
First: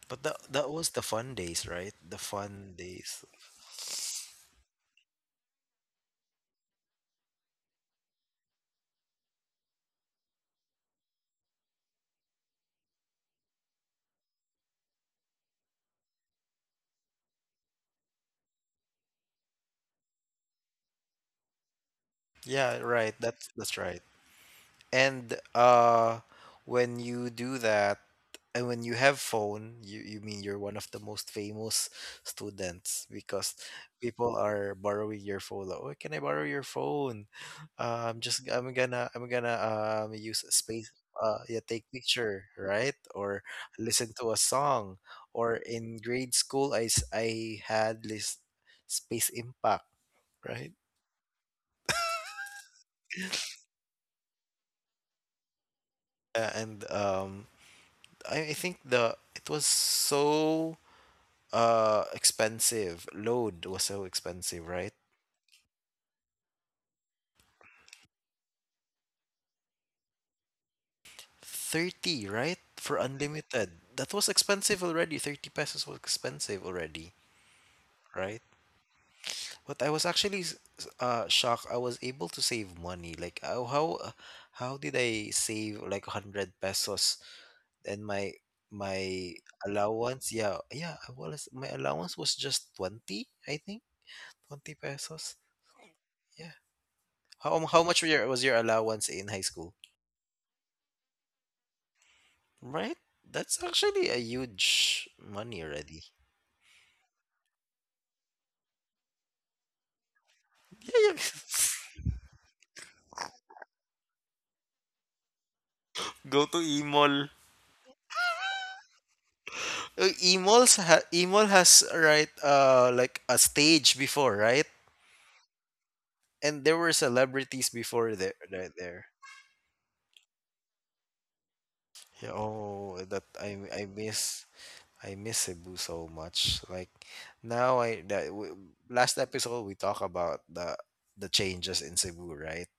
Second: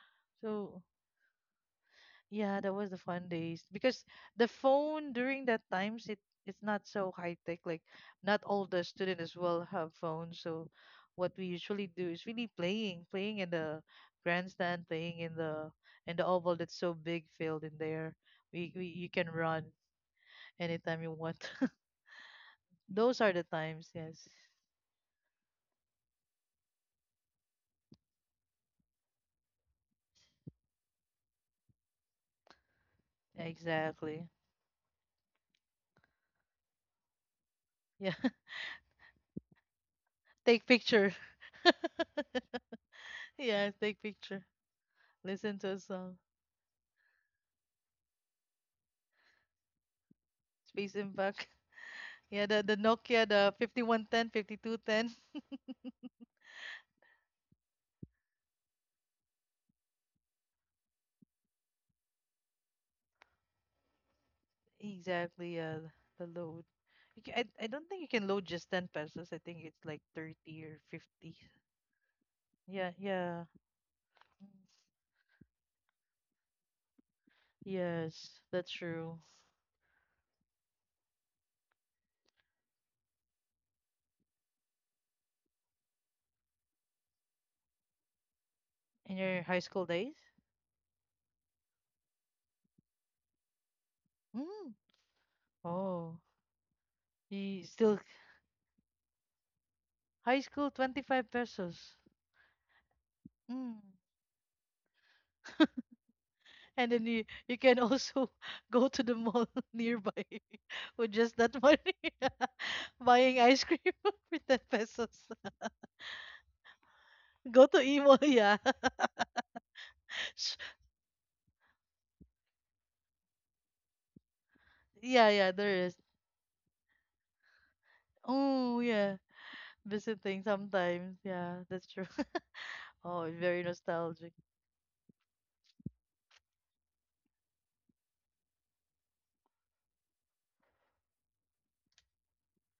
But that that So was the fun days, right? The yeah, that fun was the days. fun days, because the phone during that times, it— it's not so high tech. Like not all the student as well have phones. So what we usually do is really playing, playing in the grandstand, playing in the in the oval. That's so big field in there. We, we you can run anytime you want. Yeah, right. Those are the That's that's times. right. Yes, And uh when you do that and when you have phone, you you mean you're one of the most famous students because exactly. people are borrowing your phone. Like, oh, can I borrow your phone? Uh, Yeah, I'm just I'm gonna I'm gonna um use a take space, picture. uh yeah, take picture, right? Or Yeah, take listen to a picture. song. Or Listen to a in song. grade school I s- I had this space impact, right? Space impact. Yeah, the, the Nokia, the fifty-one ten. Uh, and um I, I think the it was so uh expensive. Load was so expensive, right? Exactly, yeah, the load. You can, I, I don't think you can load just ten pesos. I think it's like thirty or fifty. thirty, right? Yeah, For yeah. unlimited. That was Mm. expensive already. thirty pesos was expensive already, Yes, right? that's true. But I was actually s- s- uh shocked. I was able to save money. Like how how uh, how did I save like one hundred pesos, and my In my your high school days? allowance? Yeah, yeah, I was my allowance was just twenty, I think. twenty Mm. pesos. Oh, Yeah. How you how still— much was your, was your allowance in high school? high school twenty-five pesos. Right? That's Mm. actually a huge money already. And then you, you can also go to the mall nearby Yeah, with yeah. just that money, buying ice cream with ten pesos. Go to Imol. Go to Imo, yeah. Uh, Sh— Emol's ha- Emol has right uh like a stage before, right? yeah, yeah, there is. And there were celebrities before there right Oh, there. yeah. Visiting sometimes. Yeah, that's true. Yeah, oh, that Oh, I very I nostalgic. miss. I miss Cebu so much. Like now, I that w last episode we talk about the the changes in Cebu, right?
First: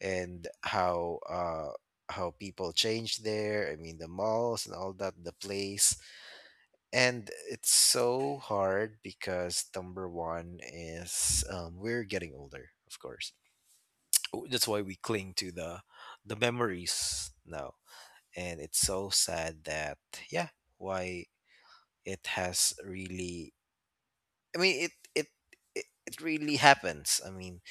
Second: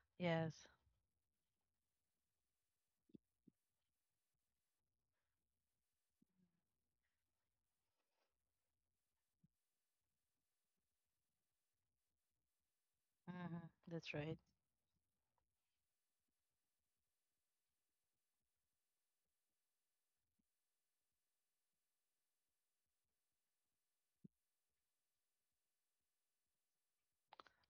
And Yes. how uh how people change there. I mean, the malls and all that, the place. And it's so hard because number one is um, we're getting older, of course. Hmm. That's right. W- That's why we cling to the the memories now. And it's so sad that yeah, why it has really I mean, it it it, it really happens. I mean,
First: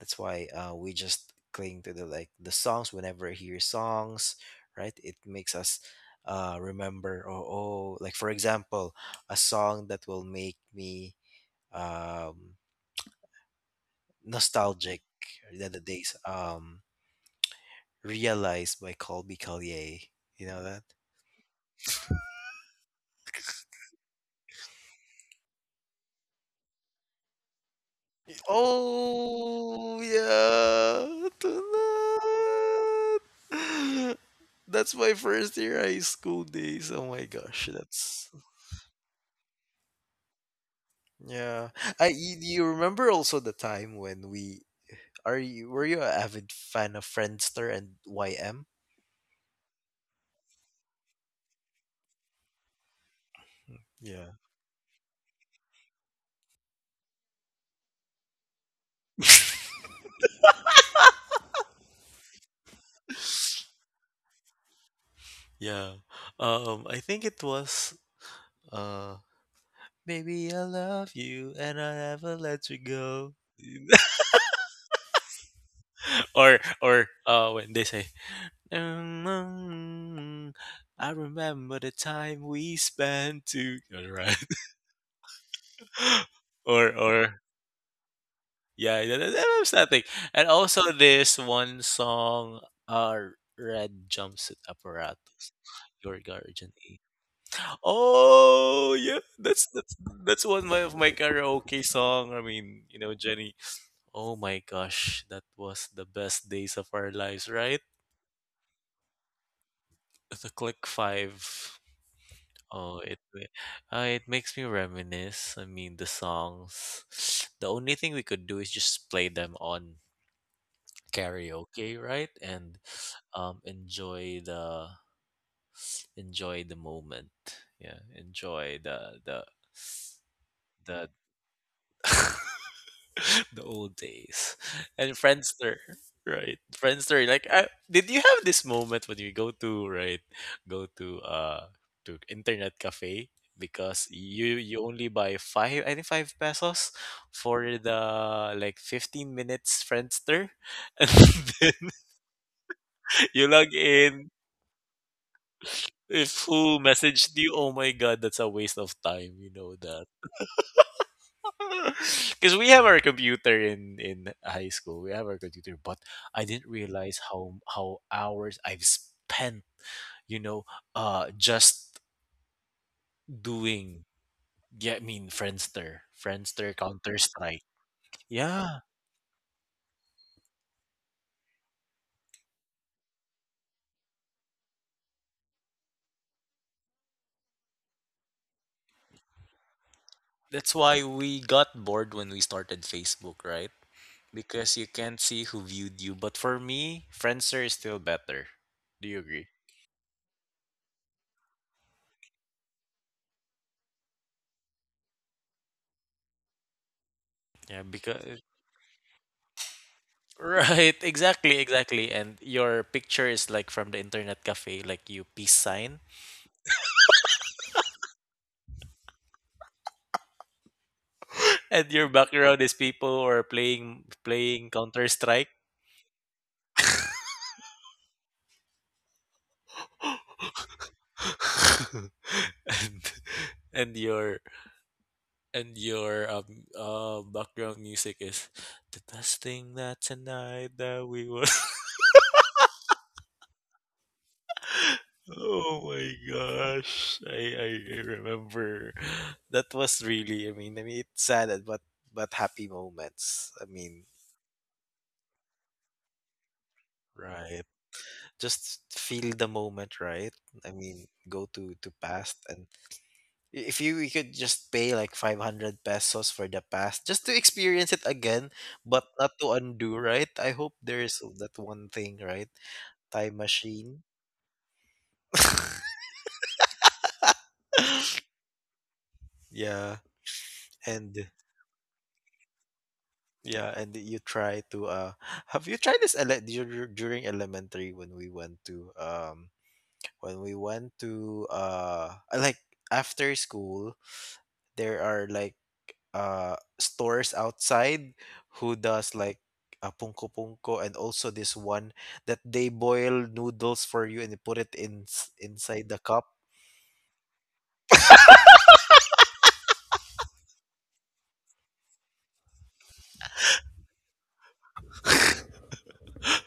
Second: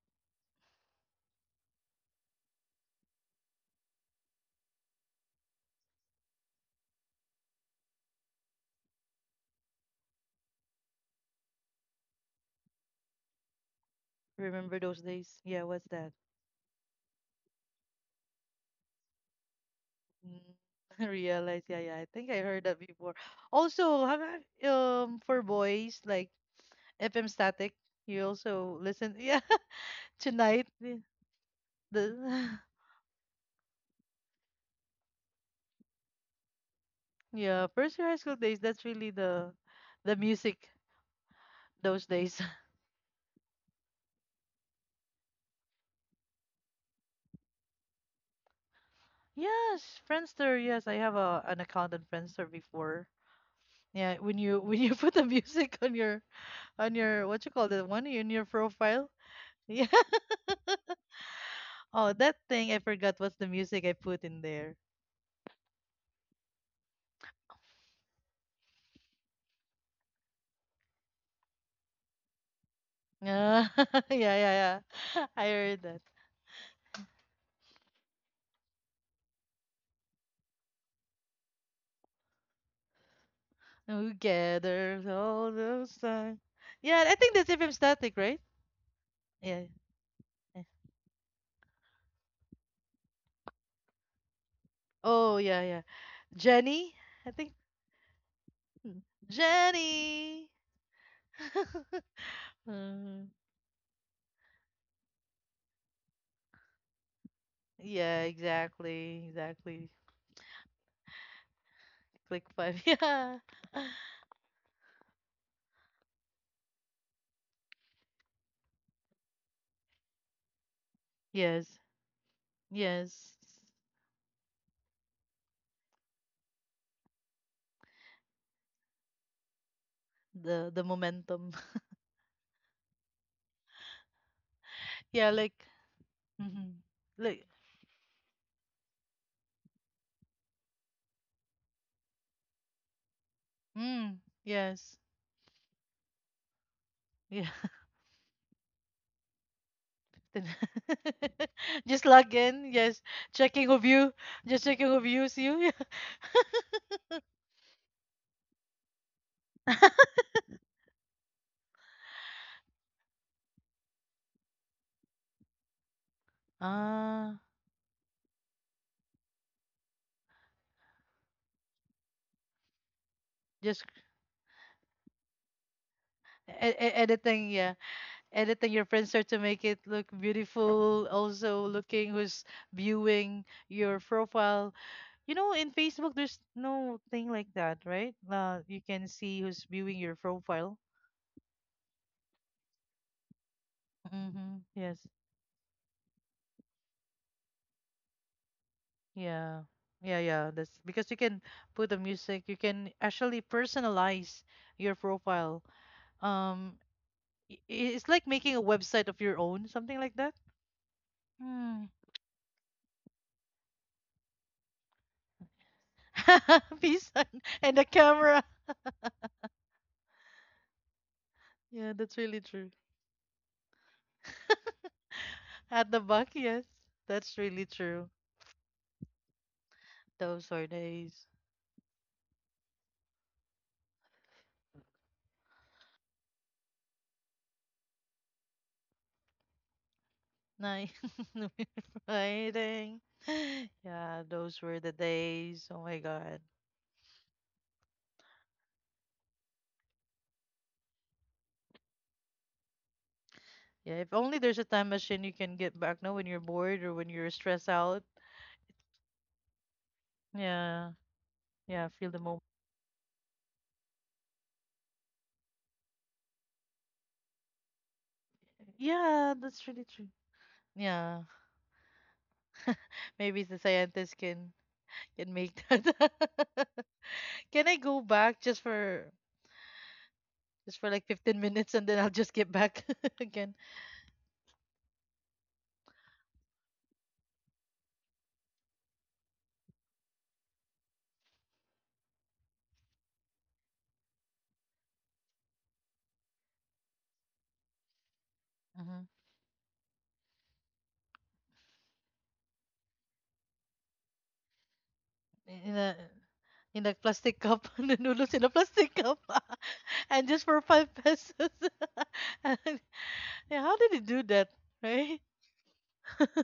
that's why uh, we just cling to the like the songs whenever I hear songs, right? It makes us uh, remember. Oh, oh, like for example, a song that will make me um, Remember nostalgic. those days? The Yeah, other what's that? days, um, realized by Colby Collier. Mm. You know that? Realize, yeah, yeah. I think I heard that before. Also, have I- um for boys like F M Static, you also listen, yeah, Oh tonight. The, yeah, the tonight. That's my first year high school days. Oh my yeah, gosh, first year high that's school days, that's really the— the music yeah. those I y- days. Do you remember also the time when we are you were you an avid fan of Friendster and Y M? Yes, Friendster. Yes, I have a an account on Friendster before. Yeah, Yeah. when you when you put the music on your on your what you call that one in your profile. Yeah. Oh, that thing, I forgot what's the music I put in there. Yeah. Um I think it was uh maybe I love you and I never let you go. Uh, yeah, yeah, yeah. I heard that. or or uh when they say, "Mm, mm, mm, I remember the time we spent together," right? Together all those time. or Yeah, I think or that's F M Static, right? Yeah, that, that, that Yeah, was that thing. And yeah. also this one song, uh, Red Jumpsuit Oh, Apparatus, yeah, yeah. Your Guardian Jenny, I think— Angel. Oh, hmm. yeah, that's that's that's Jenny. one of my of my karaoke song. I mean, you know, Mm, Jenny. Oh my gosh, that was the best days of our lives, right? yeah, exactly, exactly. The Click Five. Click five. Oh, it Yeah. uh, it makes me reminisce. I mean, the songs. The only thing we could do is just play them on Yes. karaoke, right? And Yes. um, enjoy the enjoy the moment. Yeah, enjoy the the The— the the momentum. the old days and Yeah, like, Friendster, right? mhm. Friendster, Like, like, I, did you have this moment when you go to right, go to uh to internet cafe because mm, you you yes. only buy five I think five pesos Yeah. for the like fifteen minutes Then— Friendster, and then just log in. Yes. you Checking log who view. in. Just checking who views you. Yeah. If who messaged you, oh my god, that's a waste of time. You know that. Because we have our computer in in high school, we have our computer, but I didn't realize Ah. how how hours I've spent. You know, uh, just Just doing. Yeah, I mean Friendster, Friendster, e- e- Counter editing, Strike. yeah, editing Yeah, your friendster to make it look beautiful. Also, looking who's viewing your profile. You know, in Facebook, there's no thing like that, right? Uh, you can see who's viewing your that's profile. why we got bored when we started Facebook, right? Mm-hmm. Because you Yes. can't see who viewed you. But for me, Friendster is still better. Do you agree? Yeah. Yeah, yeah. That's because you can put the music, you can actually personalize your profile. Um, i- Yeah, i- it's like because making a website of your own, something like that. Right, exactly, Hmm. exactly. And your picture is like from the internet cafe, like you peace sign, Peace and— and the camera. and Yeah, your that's really background is true. people who are playing playing Counter Strike, At the back, yes. That's really true. Those are days. and and your and your um uh background music is the best thing that tonight Night that we will. fighting. Yeah, those were the days. Oh Oh my my god. gosh, I, I I remember that was really I mean I mean it's sad but but happy moments. I mean Yeah, if only there's a time machine you can get back now when you're bored or when you're right. stressed out. Just feel the moment, right? I Yeah. mean, go to to Yeah, feel the past moment. and i- if you, you could just pay like five hundred pesos for the past just to experience it again, but Yeah, not to that's really undo, true. right? I hope there is Yeah. that one thing, right? Time Maybe the machine. scientists can— can make that. Can I go back just for— Yeah. just for like And fifteen minutes, and then I'll just get back again? yeah, and you try to uh have you tried this ele- dur- during elementary when we went to um when we went to uh like after school there are like uh stores outside who does like uh, punko punko and also this one that they boil noodles for you and they put it in s- inside the Mm-hmm. cup. In a plastic cup, noodles in a plastic cup, and just for five pesos. And, yeah, how did he do that, right?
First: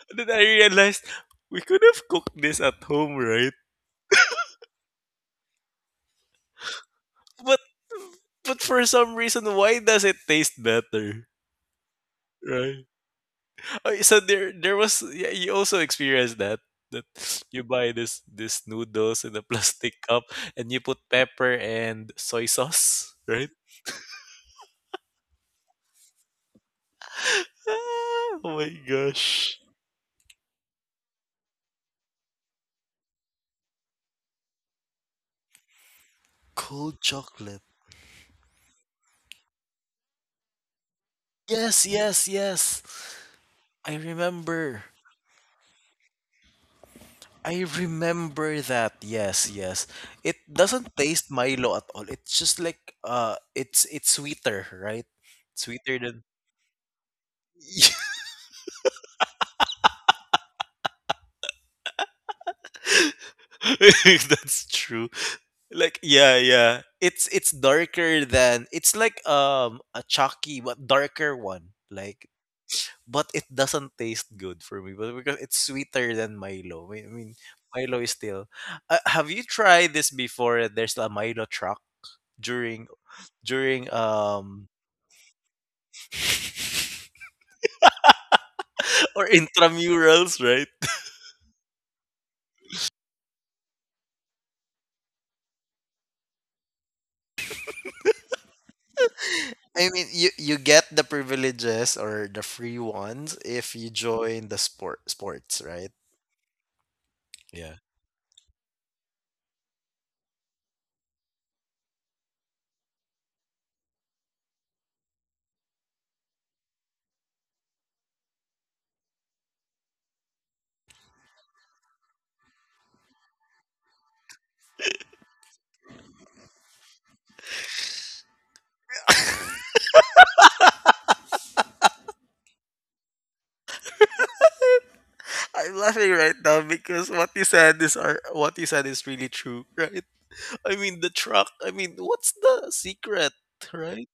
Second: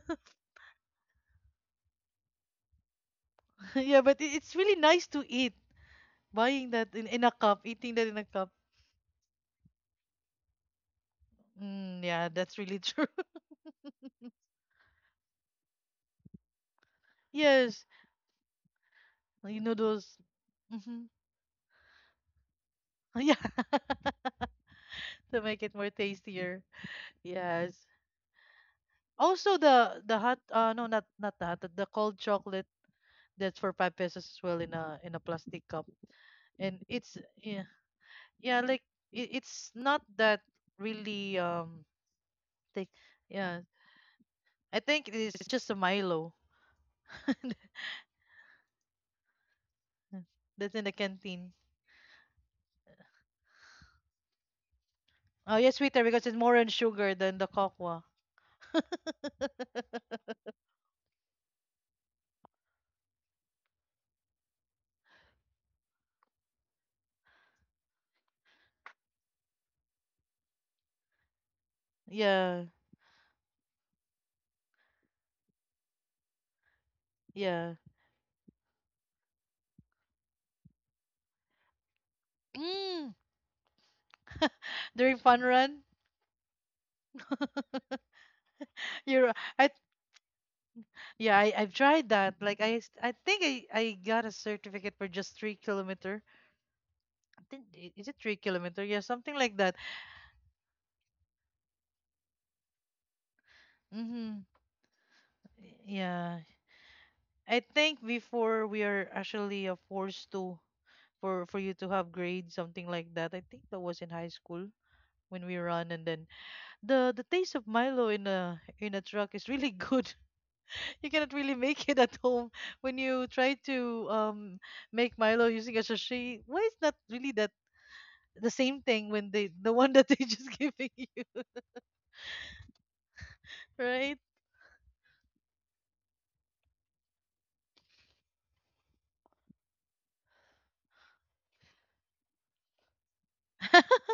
And then I realized we could have cooked this at home, right? Yeah, but it, it's really nice to eat. Buying that in, in a cup, But eating that in a cup. but for some reason, why does it taste better, Mm, yeah, that's really right? true. Oh, so there there was yeah, you also experienced that that you Yes, buy this this noodles in a you know plastic those. cup and you put Hmm. pepper and soy sauce, Yeah, right? to make it more tastier. Yes. Ah, oh my Also gosh. the— the hot— uh no, not— not the hot, the cold chocolate, that's for five pesos as well in a in a plastic cup, and Cold it's— chocolate. yeah. Yeah, like it, it's not that really, um Yes, yes, yes. like, yeah, I I remember. think it is just a Milo. I remember that. Yes, yes. Yeah, It that's in the doesn't taste canteen. Milo at all. It's just like uh it's it's sweeter, right? Oh yeah, Sweeter sweeter than because it's more on sugar than the cocoa. that's true. Like yeah, yeah. It's it's darker than it's like um a chalky but darker one. Like Yeah. but it doesn't taste good for me, but because it's sweeter than Milo. I mean, Yeah. Milo is still. Uh, have you tried this before? There's a Milo truck during Mm, during um during fun run. You're or ri- I intramurals, right? yeah, I, I've tried that, like I s- I think I— I got a certificate for just three kilometer, I think. I- is it three kilometer? Yeah, something like that. I mean, you you get the privileges or the free ones if you Mm-hmm. join the sport sports, right? Yeah, I think before we are actually uh, forced to— for— for you to have grades, something like that. I think that was in high school when we run. And then the— the taste of Milo in a— in a truck is really good. You cannot really make it at home when you try to um make Milo using a sachet. Why is not really that the same thing when they— the one that they just giving you, right? I'm laughing right now because what you said is are what you said is really true, right? I mean the truck. I mean, what's the secret, right?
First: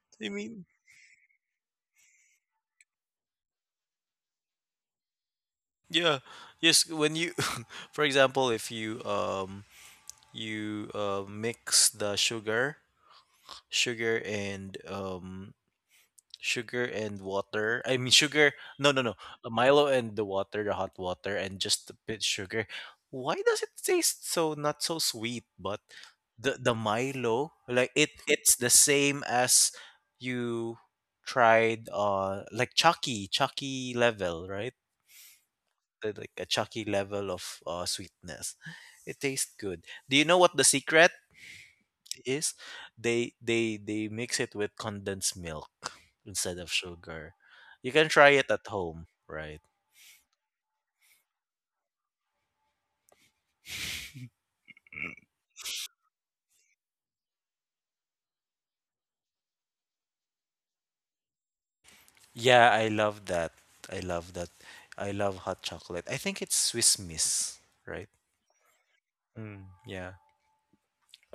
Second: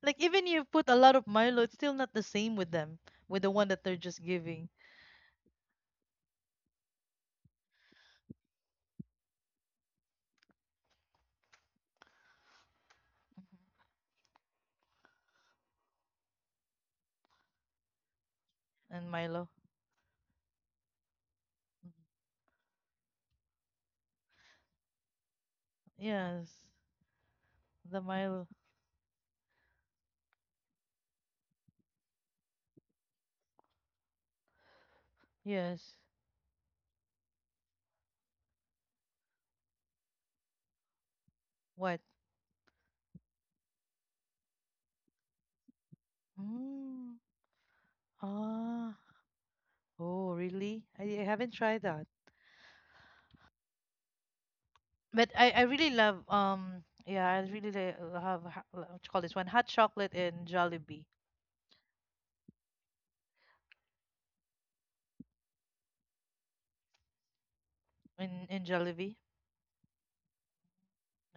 Like I even you mean, put a lot of Milo, it's still not the same with them, with the one that they're just giving— yeah, yes. When you, for example, if you um you uh, mix the sugar, sugar and um sugar and water. I mean, sugar. No, no, and no. Milo. Uh, Milo and the water, the hot water, and just a bit sugar. Why does it taste so not so sweet? But Yes, the the Milo, like the it, Milo. it's the same as you tried. Uh, like Chucky, Chucky level, right? Yes. The- Like a Chucky level of uh, sweetness. It tastes good. Do you know what the secret What? is? They they they mix it with condensed milk instead of Mm. sugar. You can try it at Ah, home, right? oh, really? I, I haven't tried that. But I, I really love— um yeah, I really li- uh, have ha- uh, what you call this one, hot chocolate in Jollibee. Yeah, I love that. I love that. I love hot chocolate. I think it's Swiss Miss, right? In— in Jollibee. Mm, yeah.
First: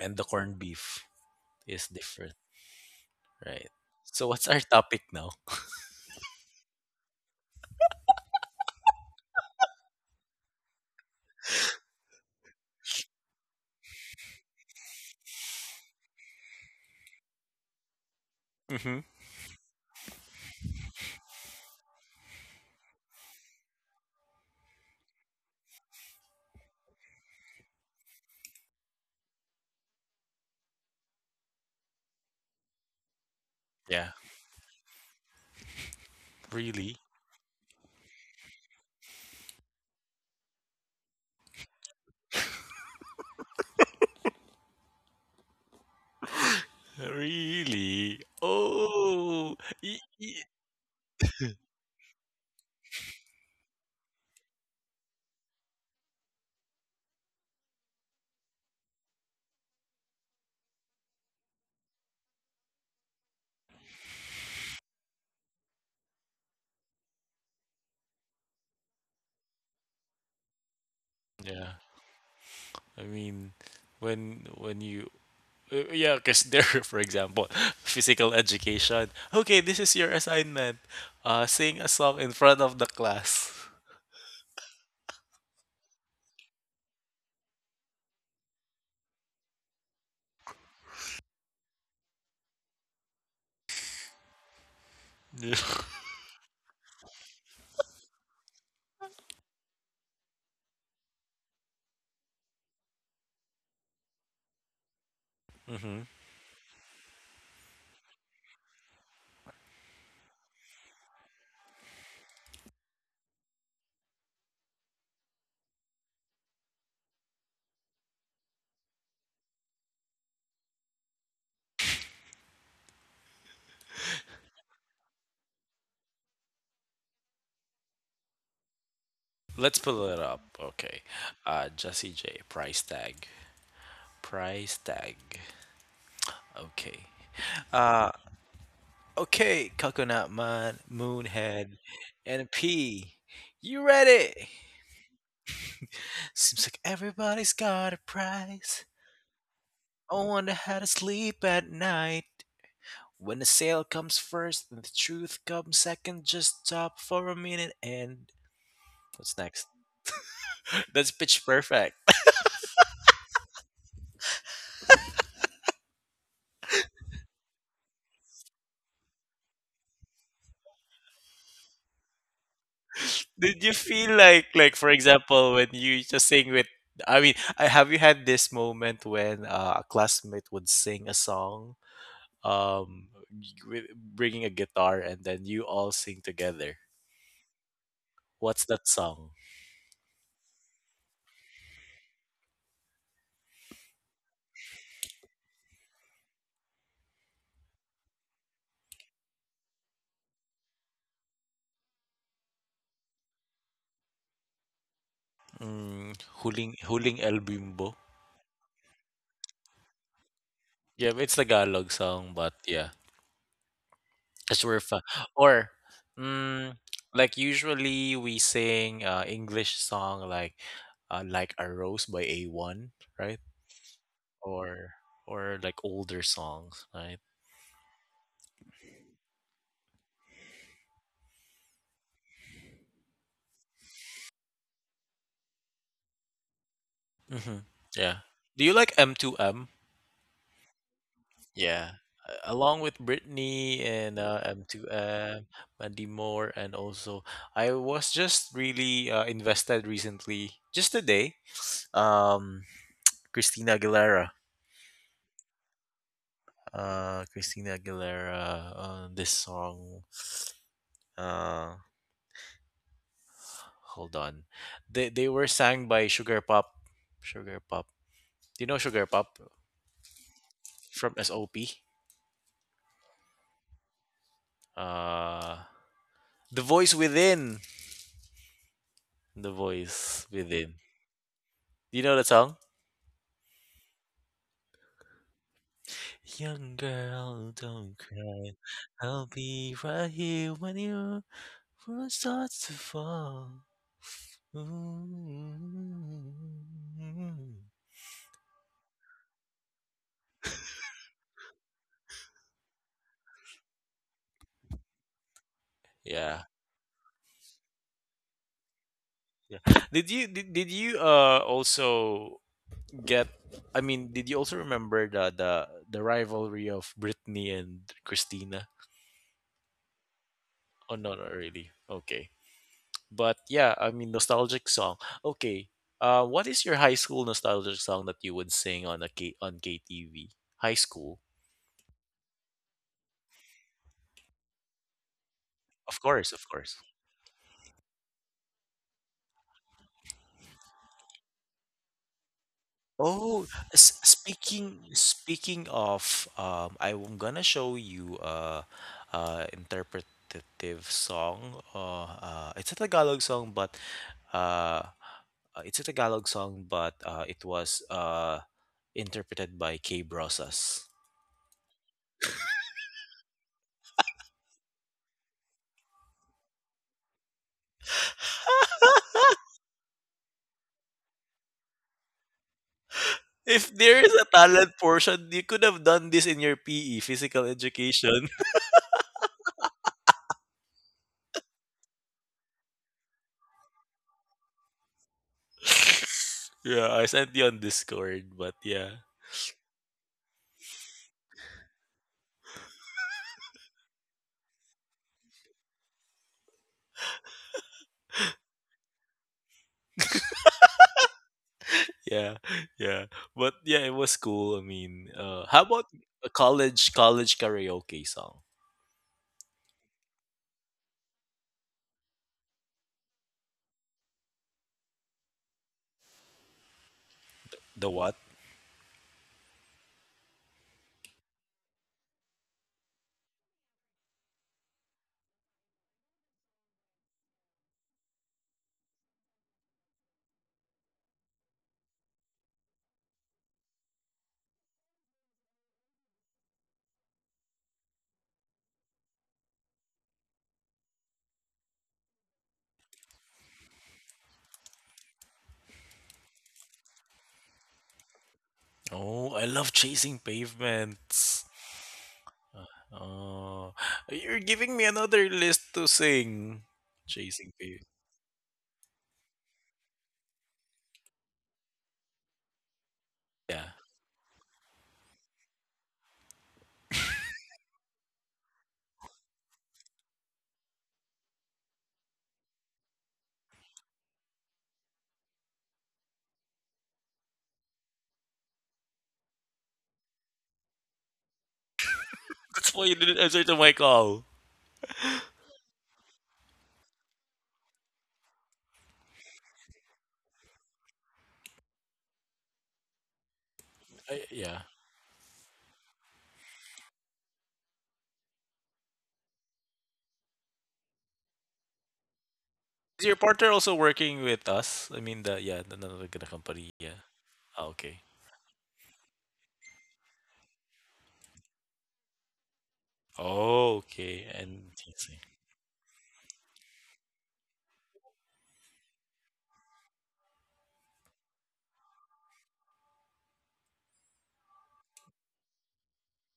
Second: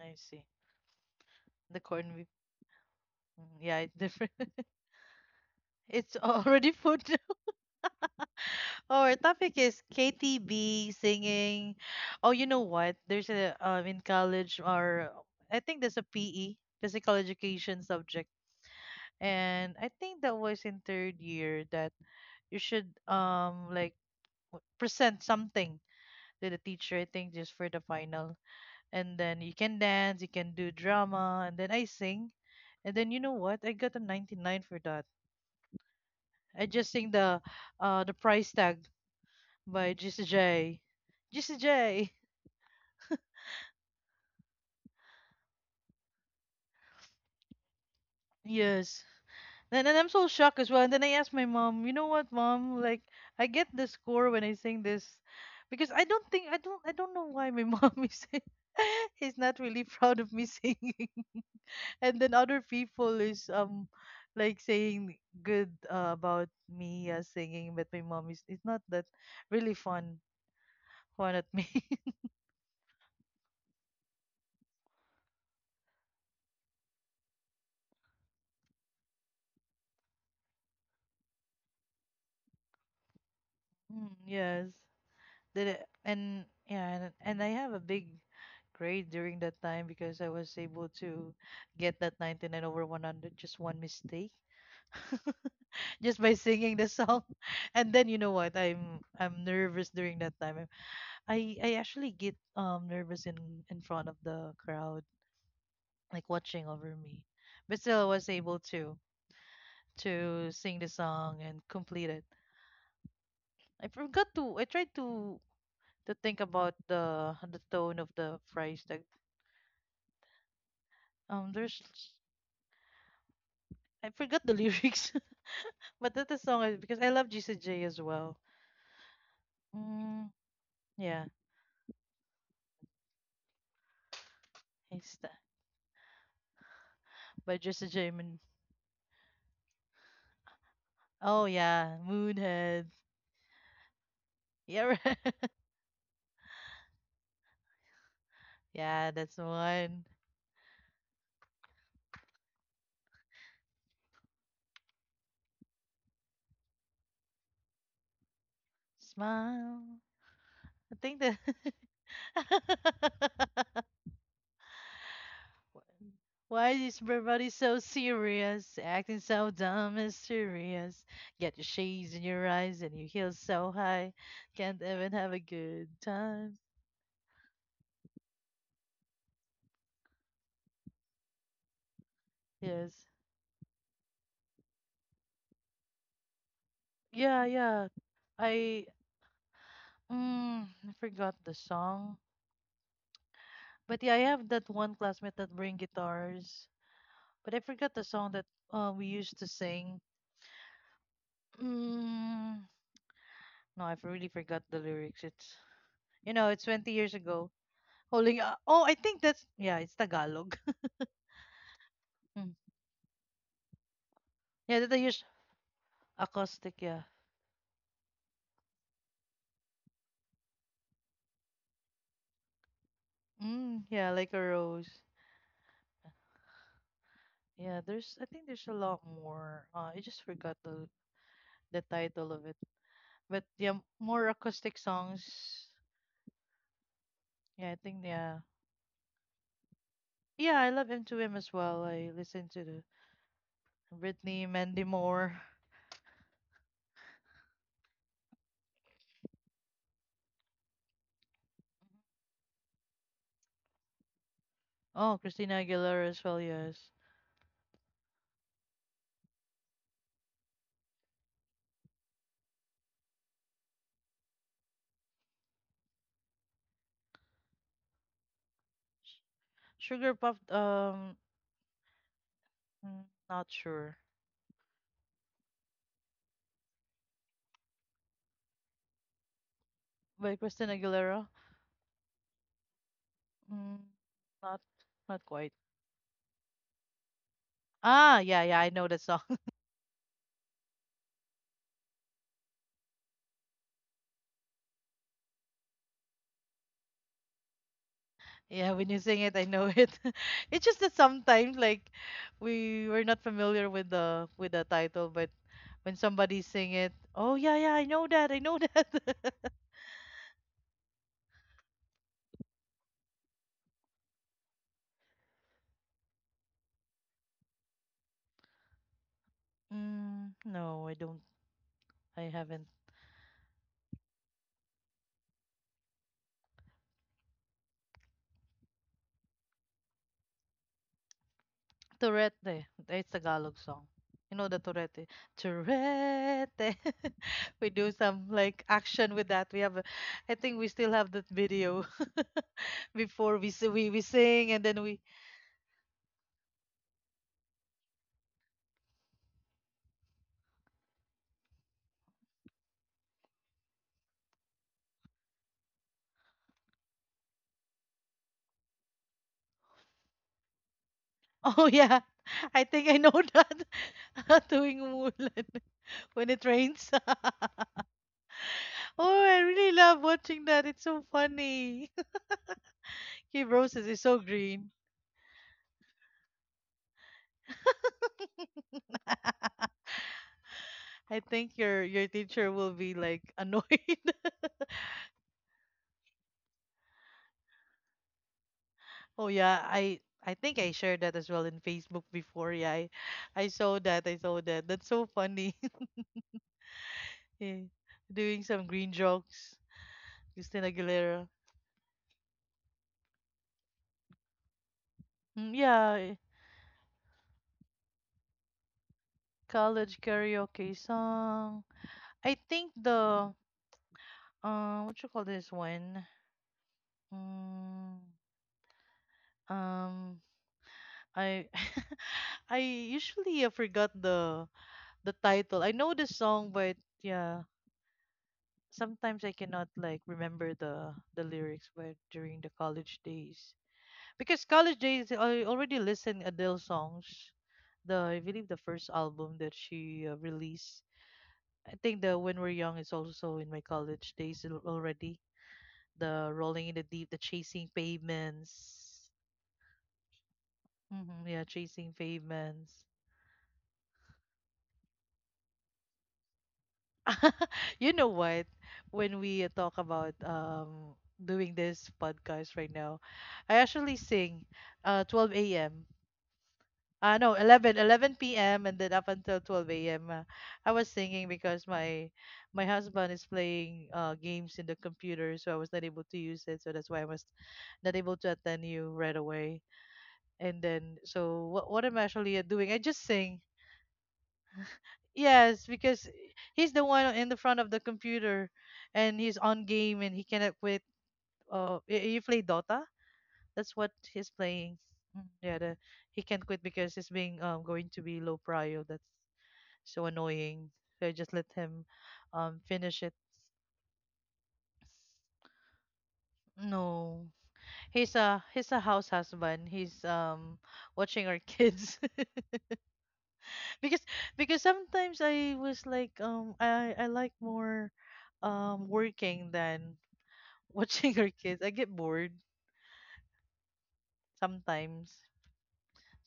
I the see. corned beef The is corn beef. different, Mm, right? yeah, it's So different. what's our topic now? It's already food. Our topic is K T B singing. Oh, you know what? There's a um in college, or I think there's a P E, physical education subject. Mm-hmm. And I think that was in third year that you should um like w- present something to the teacher. I think just for the final, and then you can dance, you can do drama, and then I sing. And then you know what? I got a Yeah. ninety-nine for that. I just Really? sing the uh the price tag by G C J, G C J. Really? Yes, Oh. and then y- I'm so y- shocked as well, and then I asked my mom, you know what, mom, like I get the score when I sing this? Because I don't think I don't I don't know why my mom is is not really proud of me singing. And then other people is um like saying good uh, about me uh, singing, but my mom is it's not that really fun fun at me. Yeah. I mean, when when you Uh, yeah, because there, for example, physical education. Okay, this is your assignment. Uh, sing a song in front of the class. Mm, yes, did it. And yeah, and, and I have a big grade during that time because I was able to get that ninety-nine over one hundred, just one mistake. Mm-hmm. Just by singing the song. And then you know what? I'm i'm nervous during that time. I i actually get um nervous in in front of the crowd, like watching over me. But still, I was able to to sing the song and complete it. I forgot to. I tried to to think about the the tone of the phrase. Like um, there's I forgot the lyrics, but that the song is because I love Jesse as well. Let's pull it Mm, up. Okay. yeah, Uh, Jesse J. Price tag. Price tag. he's the, Okay. by Jesse Uh, mean- okay, Coconut Man, oh Moonhead, yeah, and Moonhead. P. You ready? Yeah, right. Seems like everybody's got a price. Yeah, that's the one. I wonder how to sleep at night. When the sale comes first and the truth comes second, just stop for a minute and what's next? Smile. I That's think that. pitch perfect. Why is everybody so serious? Acting so dumb and serious. Get your shades in your eyes and your heels Did so you high. feel like like Can't for even have a example when good you just sing time. with I mean, I have you had this moment when uh, a classmate would sing a song Yes. um with bringing a guitar and then you all sing together. Yeah, yeah. What's I that song? mm, I forgot the song. But yeah, I have that one classmate that bring guitars. But I forgot the song that uh, we used to sing. Mm, no, I've really forgot the lyrics. It's Mm, you know, it's huling twenty years huling El ago. Bimbo. Holding uh, oh, I think that's yeah, it's Tagalog. Yeah, it's Tagalog song, but yeah. Because Yeah, we're that I fun. use Or, mm, acoustic, yeah. like usually we sing uh, English song like uh, like a rose by A one, right? Mm, yeah, like a Or rose. or like older songs, right? Yeah, there's I think there's a lot more. Uh, I just forgot the the title of it. But yeah, m- more acoustic songs. Mm-hmm. Yeah, I think Yeah. yeah. Do you like M two M? Yeah, I love M two M as well. Yeah. I listen A- to the Along with Britney and uh, Britney, Mandy Moore. M two M, Mandy Moore, and also I was just really uh, invested recently, just today. Um, Christina Aguilera. Oh, Christina Aguilera as well, yes. Uh, Christina Aguilera on this song. Uh hold on. They they were sang by Sugar Pop. Sugar Pop. Do you know Sugar Sh- Pop Sugar Puff from um S O P? mm, not sure. Uh The Voice Within. The Voice By Christina Within. Aguilera? Do you know that song? Mm, not not quite. Young girl, don't Ah, yeah, cry. yeah, I know that song. I'll be right here when your world starts to fall. Ooh. Yeah, when you sing it, I know it. It's just that sometimes, like, we were not familiar with the with the title, but when somebody Yeah, sing it, oh yeah, yeah, I know that, I know that. yeah. Did you did, did you uh also get I mean, did you also remember the the the rivalry of Britney and Christina? Mm, no, I Oh no, don't. not really. I Okay. haven't. But yeah, I mean nostalgic song. Okay. Uh, what is your high school nostalgic song that you would sing on a K on K T V? High school. Turete. It's a Tagalog song. You know the Turete. Of course, of Turete. course. We do some like action with that. We have, a, I think we still have that video before Oh, we s- we s- we sing and speaking then we speaking of, um, I'm gonna show you a, a interpretative song. Uh, uh, it's a Tagalog song, but uh, uh, it's a Tagalog song, but uh, it was uh, interpreted by Kay Brosas. oh yeah, I think I know that. Doing Mulan when it rains. Oh, I really love watching that. It's so funny. Give If roses is there is so a green. talent portion, you could have done this in your P E, physical education. I think your your teacher will be like annoyed. Yeah, I sent you on Discord, but yeah. Oh yeah, I I think I shared that as well in Facebook before. Yeah, I, I saw that. I saw that. That's so funny. Yeah. Doing some green jokes. Christina Aguilera. Yeah, yeah. But yeah, it was cool. I mean, uh, Mm, how about yeah, a college college karaoke song? college karaoke song. I think the uh what you call this one? The Mm, what? um I I usually uh, forgot the the title. I know the song but yeah, sometimes I cannot like remember the the lyrics but during the college days. Because college days I already listened Adele songs. The I believe the first album that she uh, released. I think the When We're Young is also in my college days al- already the rolling in the deep, the chasing pavements. Oh, I love chasing Hmm yeah, pavements. chasing pavements. Oh, you're giving me another list to sing. Chasing pavements. You know what? When we uh, talk about um doing this podcast right now, I Yeah, actually sing uh twelve a m. Uh, no, eleven eleven p m and then up until twelve a m. Uh, I was singing because my my husband is playing uh, games in the computer, so I was not able to use it. So that's why I was not able to attend you right away. And then, so what what I'm actually uh, doing, that's I why you just didn't sing. answer to my call. Yes, because he's the one in the front of the computer and he's on game and he cannot quit. Uh, y- you play Dota? That's what I, he's yeah. playing. Mm, Yeah, the, he can't quit because he's being um going to be low prio. That's so annoying. So I just let him um Is finish it. your partner also working with us? I mean, the yeah, the, the, the the company. Yeah. No. Ah, okay. He's a he's a house husband. He's um watching our kids. Oh, Because okay. because And sometimes I was like um I I like more um working than watching her kids. I get bored sometimes.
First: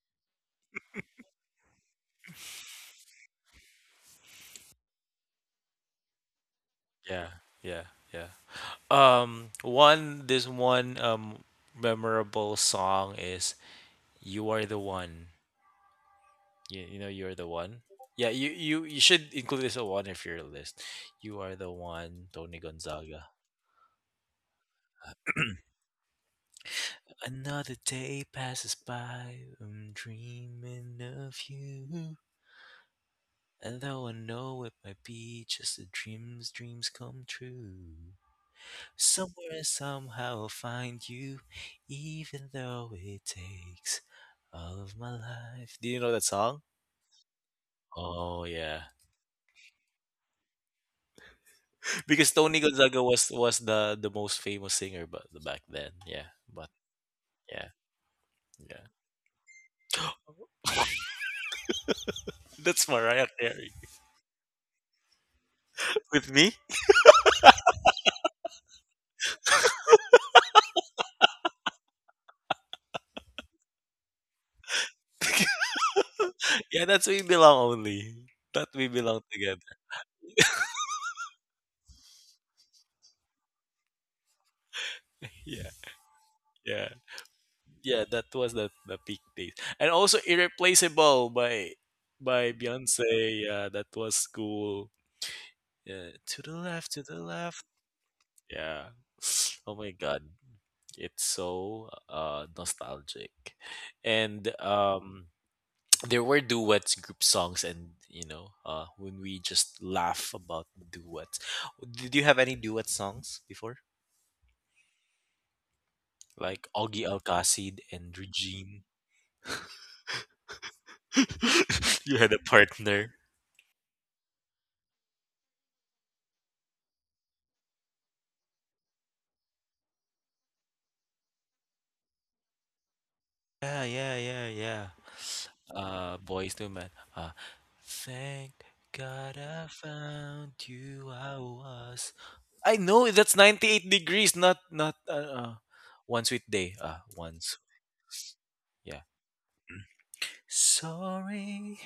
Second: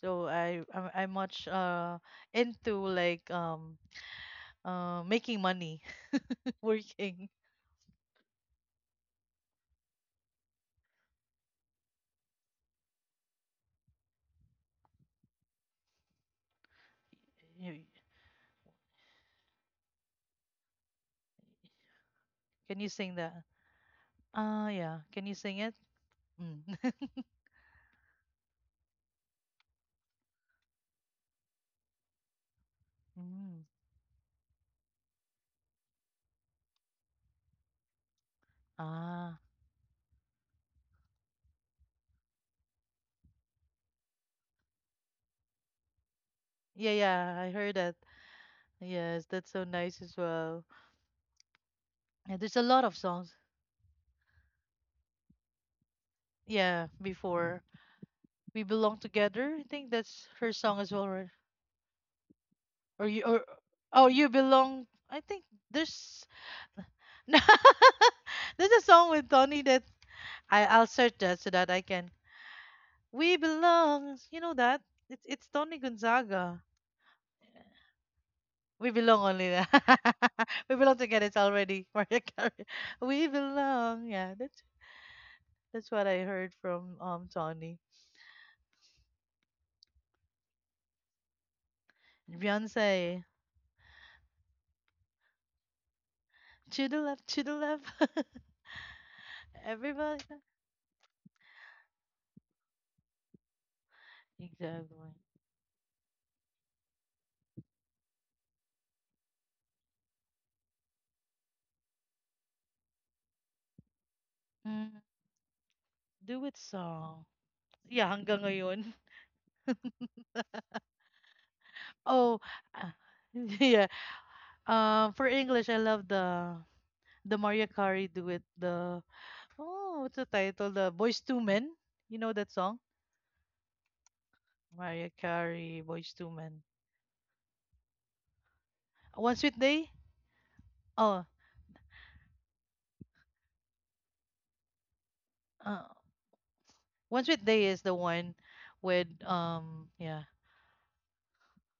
So I I'm, I'm much uh into like um uh making money yeah, working. yeah, yeah. Um, one this one um memorable song is "You Are the One." You, you know, you're the You- one. Yeah, you, you you should include this one if you're a list. You are the one, Tony Can you sing Gonzaga. that? Ah yeah. Can you sing it? Mm. Another day passes by, I'm dreaming of you. Mm. And though I know it might be just a dream's dreams come true. Ah Somewhere, somehow, I'll find you, even though it takes all of my life. Do you know that song? yeah yeah. I heard that. Oh yeah, Yes, that's so nice as well. because Yeah, there's Tony a lot of Gonzaga was songs. was the the most famous singer, but back then, yeah, but Yeah, before yeah, we yeah, belong together. I think that's her song as well, right? that's Or you Mariah or Carey oh you belong. I think there's with me. there's a song with Tony that I, I'll search that so that I can. We belong. You know that? It's it's Tony Gonzaga. Yeah, that's we belong only. That we We belong belong only. na- together. we belong together. It's already Mariah Carey. We belong. Yeah, that's Yeah, that's what I heard yeah, from um Tony. yeah. That was the the peak days, and also Irreplaceable by by Beyonce. Beyonce. Yeah, that was cool. Yeah, to the To left, the to the left, to the left. left. Yeah. Oh my God, Everybody. it's so uh nostalgic. And Exactly. um there were duets, group songs and you know, uh when we just laugh about duets. Did you have any duet songs before? Mm, do it Like Augie song. Alcacid Yeah, and hanggang Regine. ngayon. You had Oh, a ah, partner. yeah. Um, for English, I love the the Maria Carey duet, the oh, what's the title? The Boys Two Men. You know that song? Yeah, yeah, yeah, yeah. Maria Carey, Boys Uh, Two boys Men. to men. Uh, thank One God Sweet I Day. found you. Oh, I was. I know that's ninety-eight degrees, not not uh, uh uh, one sweet day. Uh, One once. Sweet Day is the one Yeah. with um, yeah. Sorry,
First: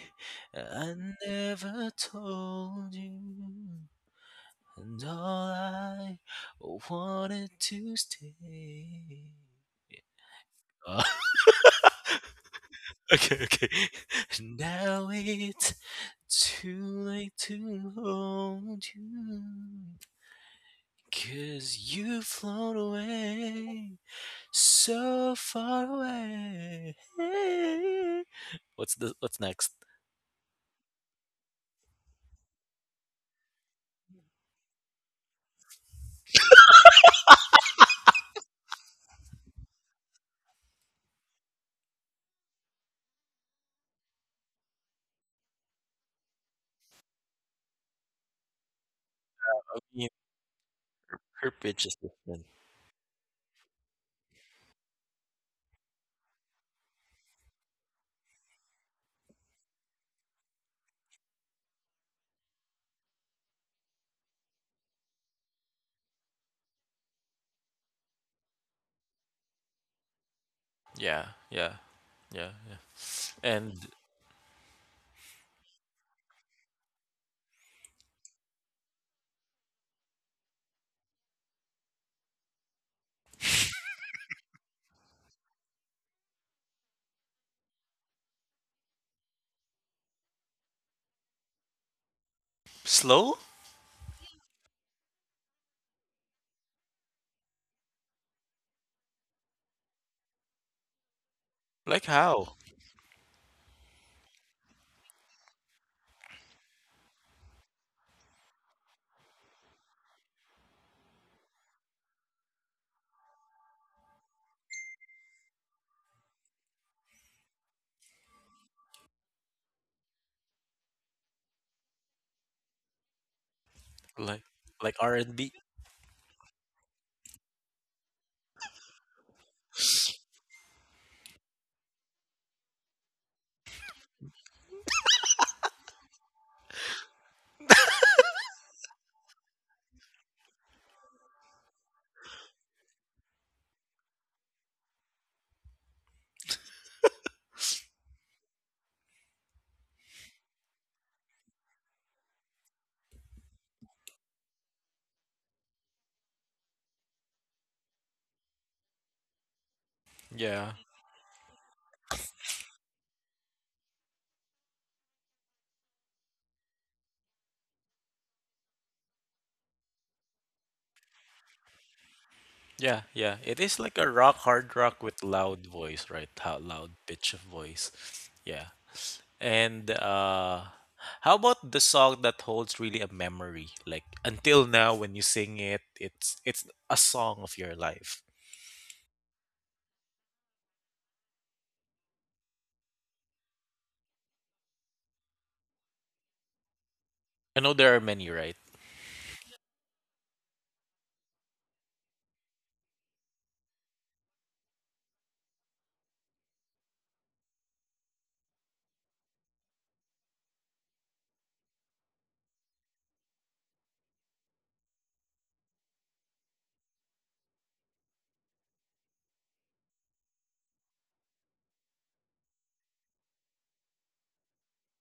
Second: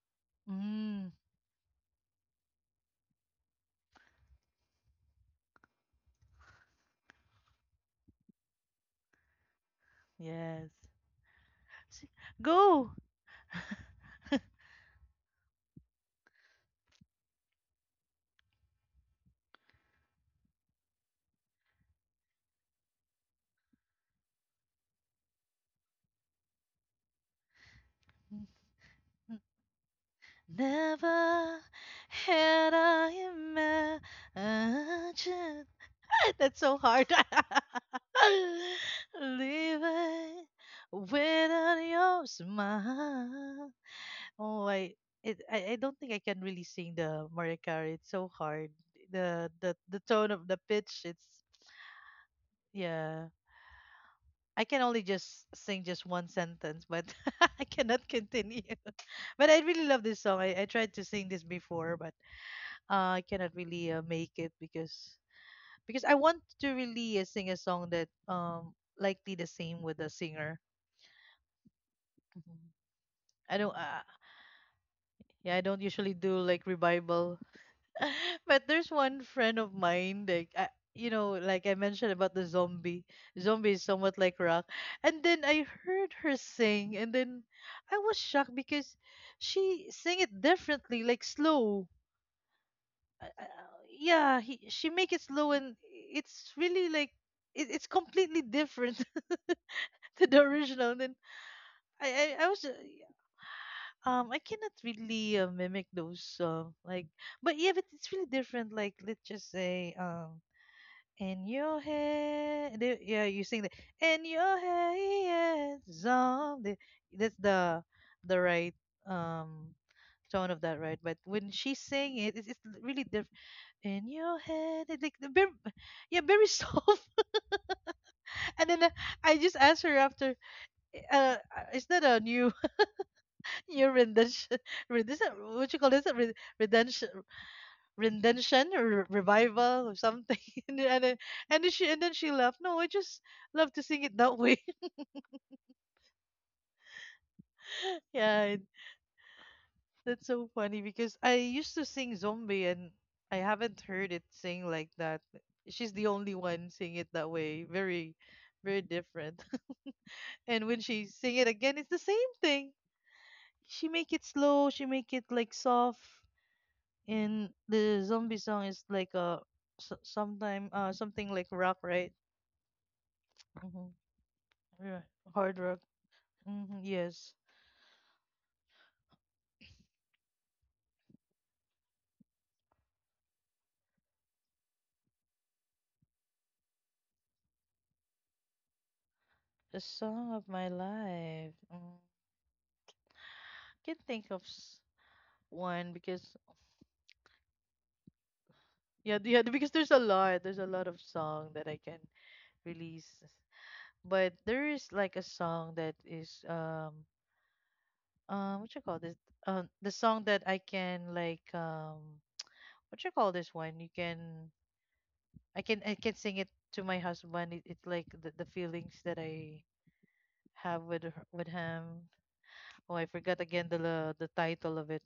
I Mm, never told you, and all I wanted to stay. Yeah. yes. S- Go. Okay, okay. Now it's too late to hold youbecause you 'cause you've flown away, so far away. What's the what's next? Never had I imagined. That's so hard. Leave it without your smile. Oh, I, it, I, I don't think I can really sing the Mariah Carey. It's so hard. The, the, I the mean, tone of the pitch, it's, her pitch is different. yeah. I can only just sing just one sentence, but I cannot continue. But I really love this song. I, I tried to sing this before, but uh, I cannot really uh, make it because because I want to really uh, sing a song that um likely the same with the singer. Yeah, yeah, yeah, Mhm. yeah. I don't And uh, yeah, I don't usually do like revival. But there's one friend of mine like I, you know, like I mentioned about the zombie. Zombie is somewhat like rock. And then I heard her sing and then I was shocked because she sang it differently like slow. Uh, slow? uh, yeah, he, she make it slow and it's really like it, it's completely different to the original. And then Like I I, I how? was uh, um I cannot really uh, mimic those uh, like, but yeah but it's really different like let's just say um in your head they- yeah you sing the in your head zombie, that's the the right um tone of that right but when she sang it it's, it's really different. In your Like head like it's like R the and very, B? yeah very soft. And then uh, I just asked her after uh uh, is that a new your redemption, redemption. What you call this? Re- Redemption, redemption, or revival, or something. And then, and then and then she and then she laughed. No, I just love to sing it that way. Yeah, it, that's so funny because I used to sing zombie and I haven't heard it sing like that. She's the only one singing it that way. Very, very different. And Yeah. when she sing it again, it's the same thing. She make it slow. She make it like soft. And the zombie song is like a s- sometime uh something like rock right. Yeah, yeah. It is like Mm-hmm. a rock, hard Yeah. rock with Hard loud rock. voice, right? How Mm-hmm. loud Yes. pitch of voice. Yeah. And uh how about the song that holds really a memory? Like until now when you sing it, it's it's a song of your life. The song of my life. Mm. Can't think of s- one because I know there are many, right? yeah th- yeah because there's a lot, there's a lot of song that I can release, but there is like a song that is um um what you call this um the song that I can like um what you call this one you can I can I can sing it to my husband. It, it's like the, the feelings that I have with her- with him. Oh, I forgot again the la- the title of it.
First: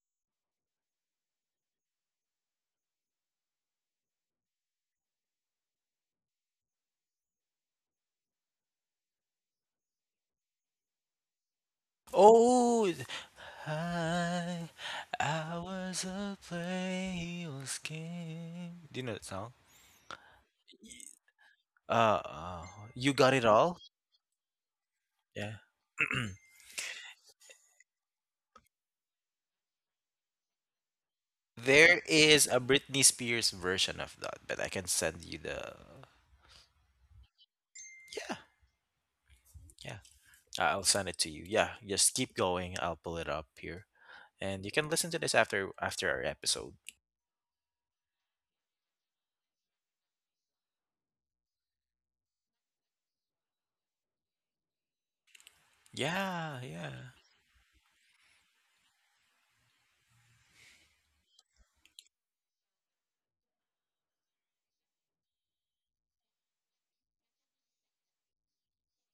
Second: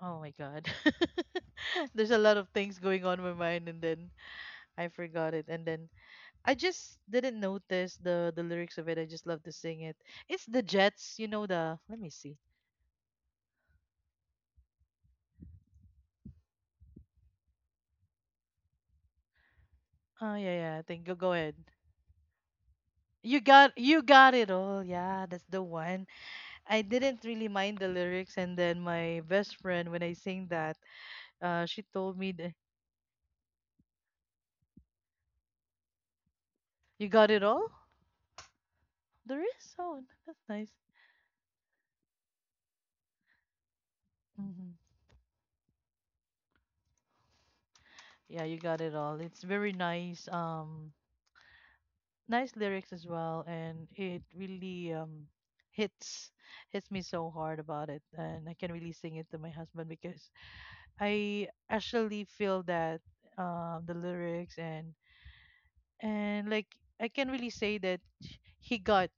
Oh my God, there's a lot of things going on in my mind, and then I forgot it, and then I just didn't notice the the lyrics of it. I just love to sing it. It's the Jets, you know the. Let me see. Oh, I, I was a playful game. Do you know that song? Oh yeah, yeah. I think go go ahead. Uh, uh, you got You it got all? you got it all. Yeah, that's Yeah. the one. I didn't really mind the lyrics, and then my best friend when I sing that, Uh, she There told me is that a Britney Spears version of that, but I can send you the. you got it all. Yeah, There is. Oh, yeah. that's I- nice. I'll send it to you. Yeah, just keep going. I'll pull it up here, and you Hmm. can listen to this after after our episode. Yeah, you got it all. It's very nice. Um, nice lyrics as well, and it really um hits Yeah, hits yeah. me so hard about it, and I can really sing it to my husband because I actually feel that um the lyrics and and like I can really say that he got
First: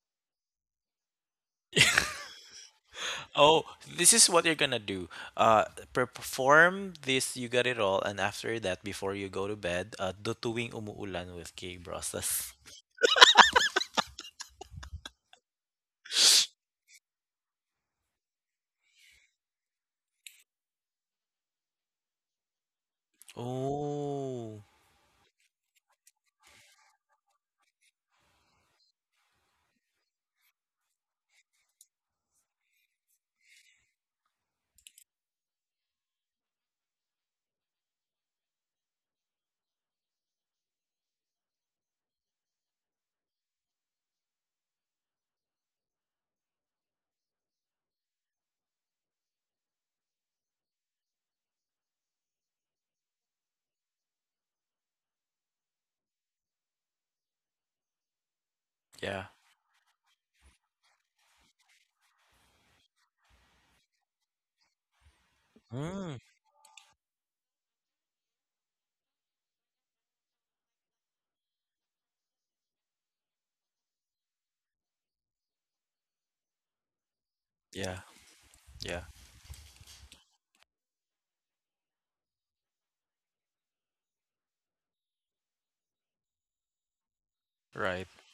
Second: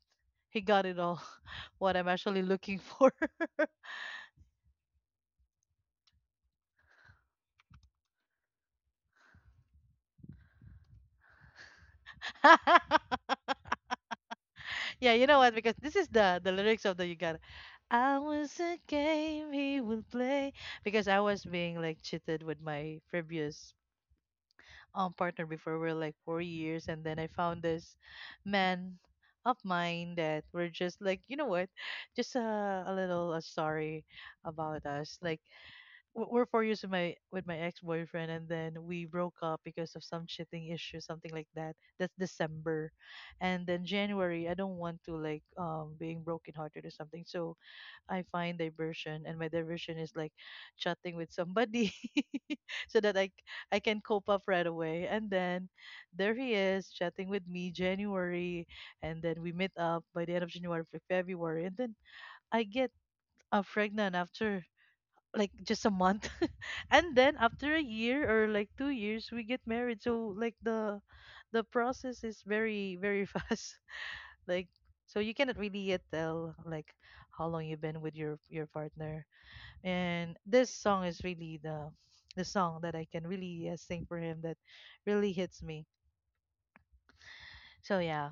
he got it all what I'm actually looking for. Oh, this is what you're gonna do. Uh, per- perform this. You got it all, and after that, before you go to bed, uh, do tuwing umuulan with Kay Brosas. Yeah, you know what? Because this is the the lyrics of the you got. I was a game he would play because I was being like cheated with my previous Oh, um partner before. We are like four years, and then I found this man of mine that we're just like you know what, just a a little uh, sorry about us. Like w- we're four years with my with my ex boyfriend, and then we broke up because of some cheating issue, something like that. That's December, and then January. I don't want to like um being brokenhearted or something, so I find diversion, and my diversion is like chatting with somebody, so that I c- I can cope up right away. And then there he is chatting with me January, and yeah. then we meet up by the end of January, Fe- February, and then I get uh, pregnant after like just a Mm, month. And then after a year or like two years we get married. So like the the process is very very fast, like so you cannot really yet tell like how long you've yeah, been with your your yeah. partner. And this song is really the the song that I can really uh, sing for him, that really hits me, so Right. yeah.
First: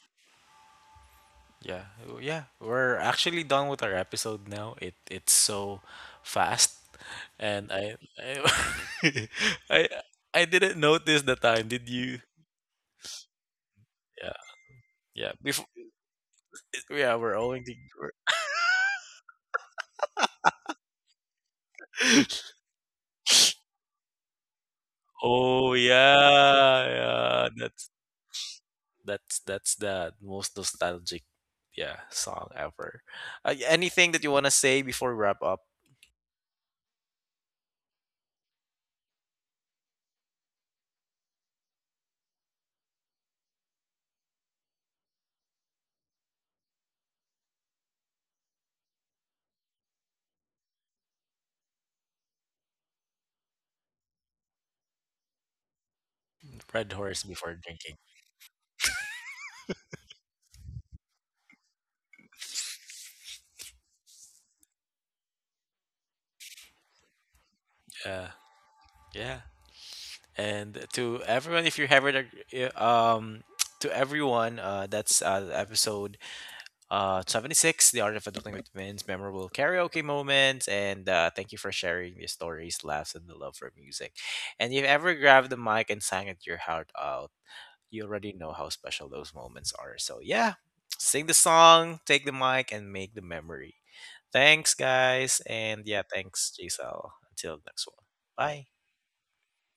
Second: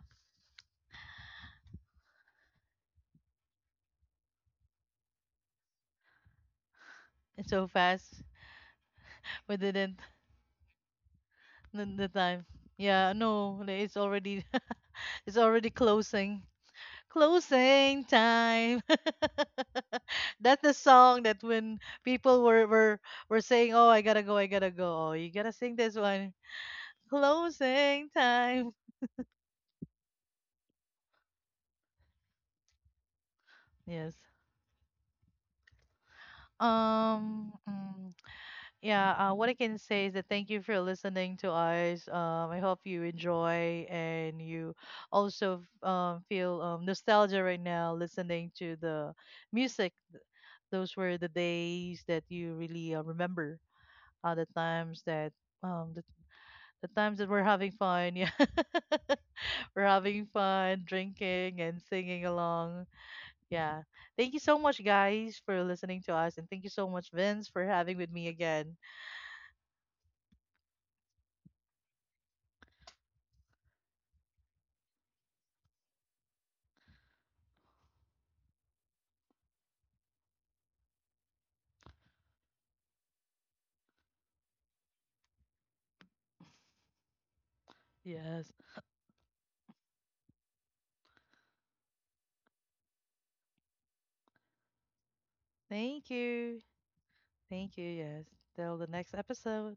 Yeah, w- yeah, we're actually done with our episode now. It it's so fast, It's so and I fast. I We I, didn't, I didn't notice the time. the, Did the you? time, yeah no like, it's Yeah, already yeah. it's Before, already closing. yeah, we're only. Closing we're- time. That's the song that when people were, were were saying, "Oh, I gotta go, I gotta go." Oh, you gotta Oh sing this one. yeah, yeah. That's Closing time. that's that's the most nostalgic, yeah, song ever. Uh, y- anything Yes. that you wanna say before we wrap up, Um. mm, yeah. Uh, what I can say is that thank you for listening to us. Um. I hope you enjoy and you also um feel um nostalgia right now listening to the music. Th- Those were the days that you really uh, remember uh, the times that um the, the Red times Horse that we're before having drinking? fun. Yeah. We're having fun drinking and singing along. Yeah, thank you so much guys for listening to us, and thank you so much Vince for having with me Yeah, again. yeah. And to everyone, if you haven't, uh, um, to everyone, uh, that's uh, episode uh, seventy-six, The Art of Adulting with Vince, memorable karaoke moments. And uh, thank you for sharing your stories, laughs, and the love for music. And if you ever grabbed the mic and sang it your heart out, you already know Yes, how special those moments are. So, yeah, sing the song, take the mic, and make the memory. Thanks, guys. And yeah, thank thanks, you, Giselle. Until thank you, next one. yes, Bye. till the next episode.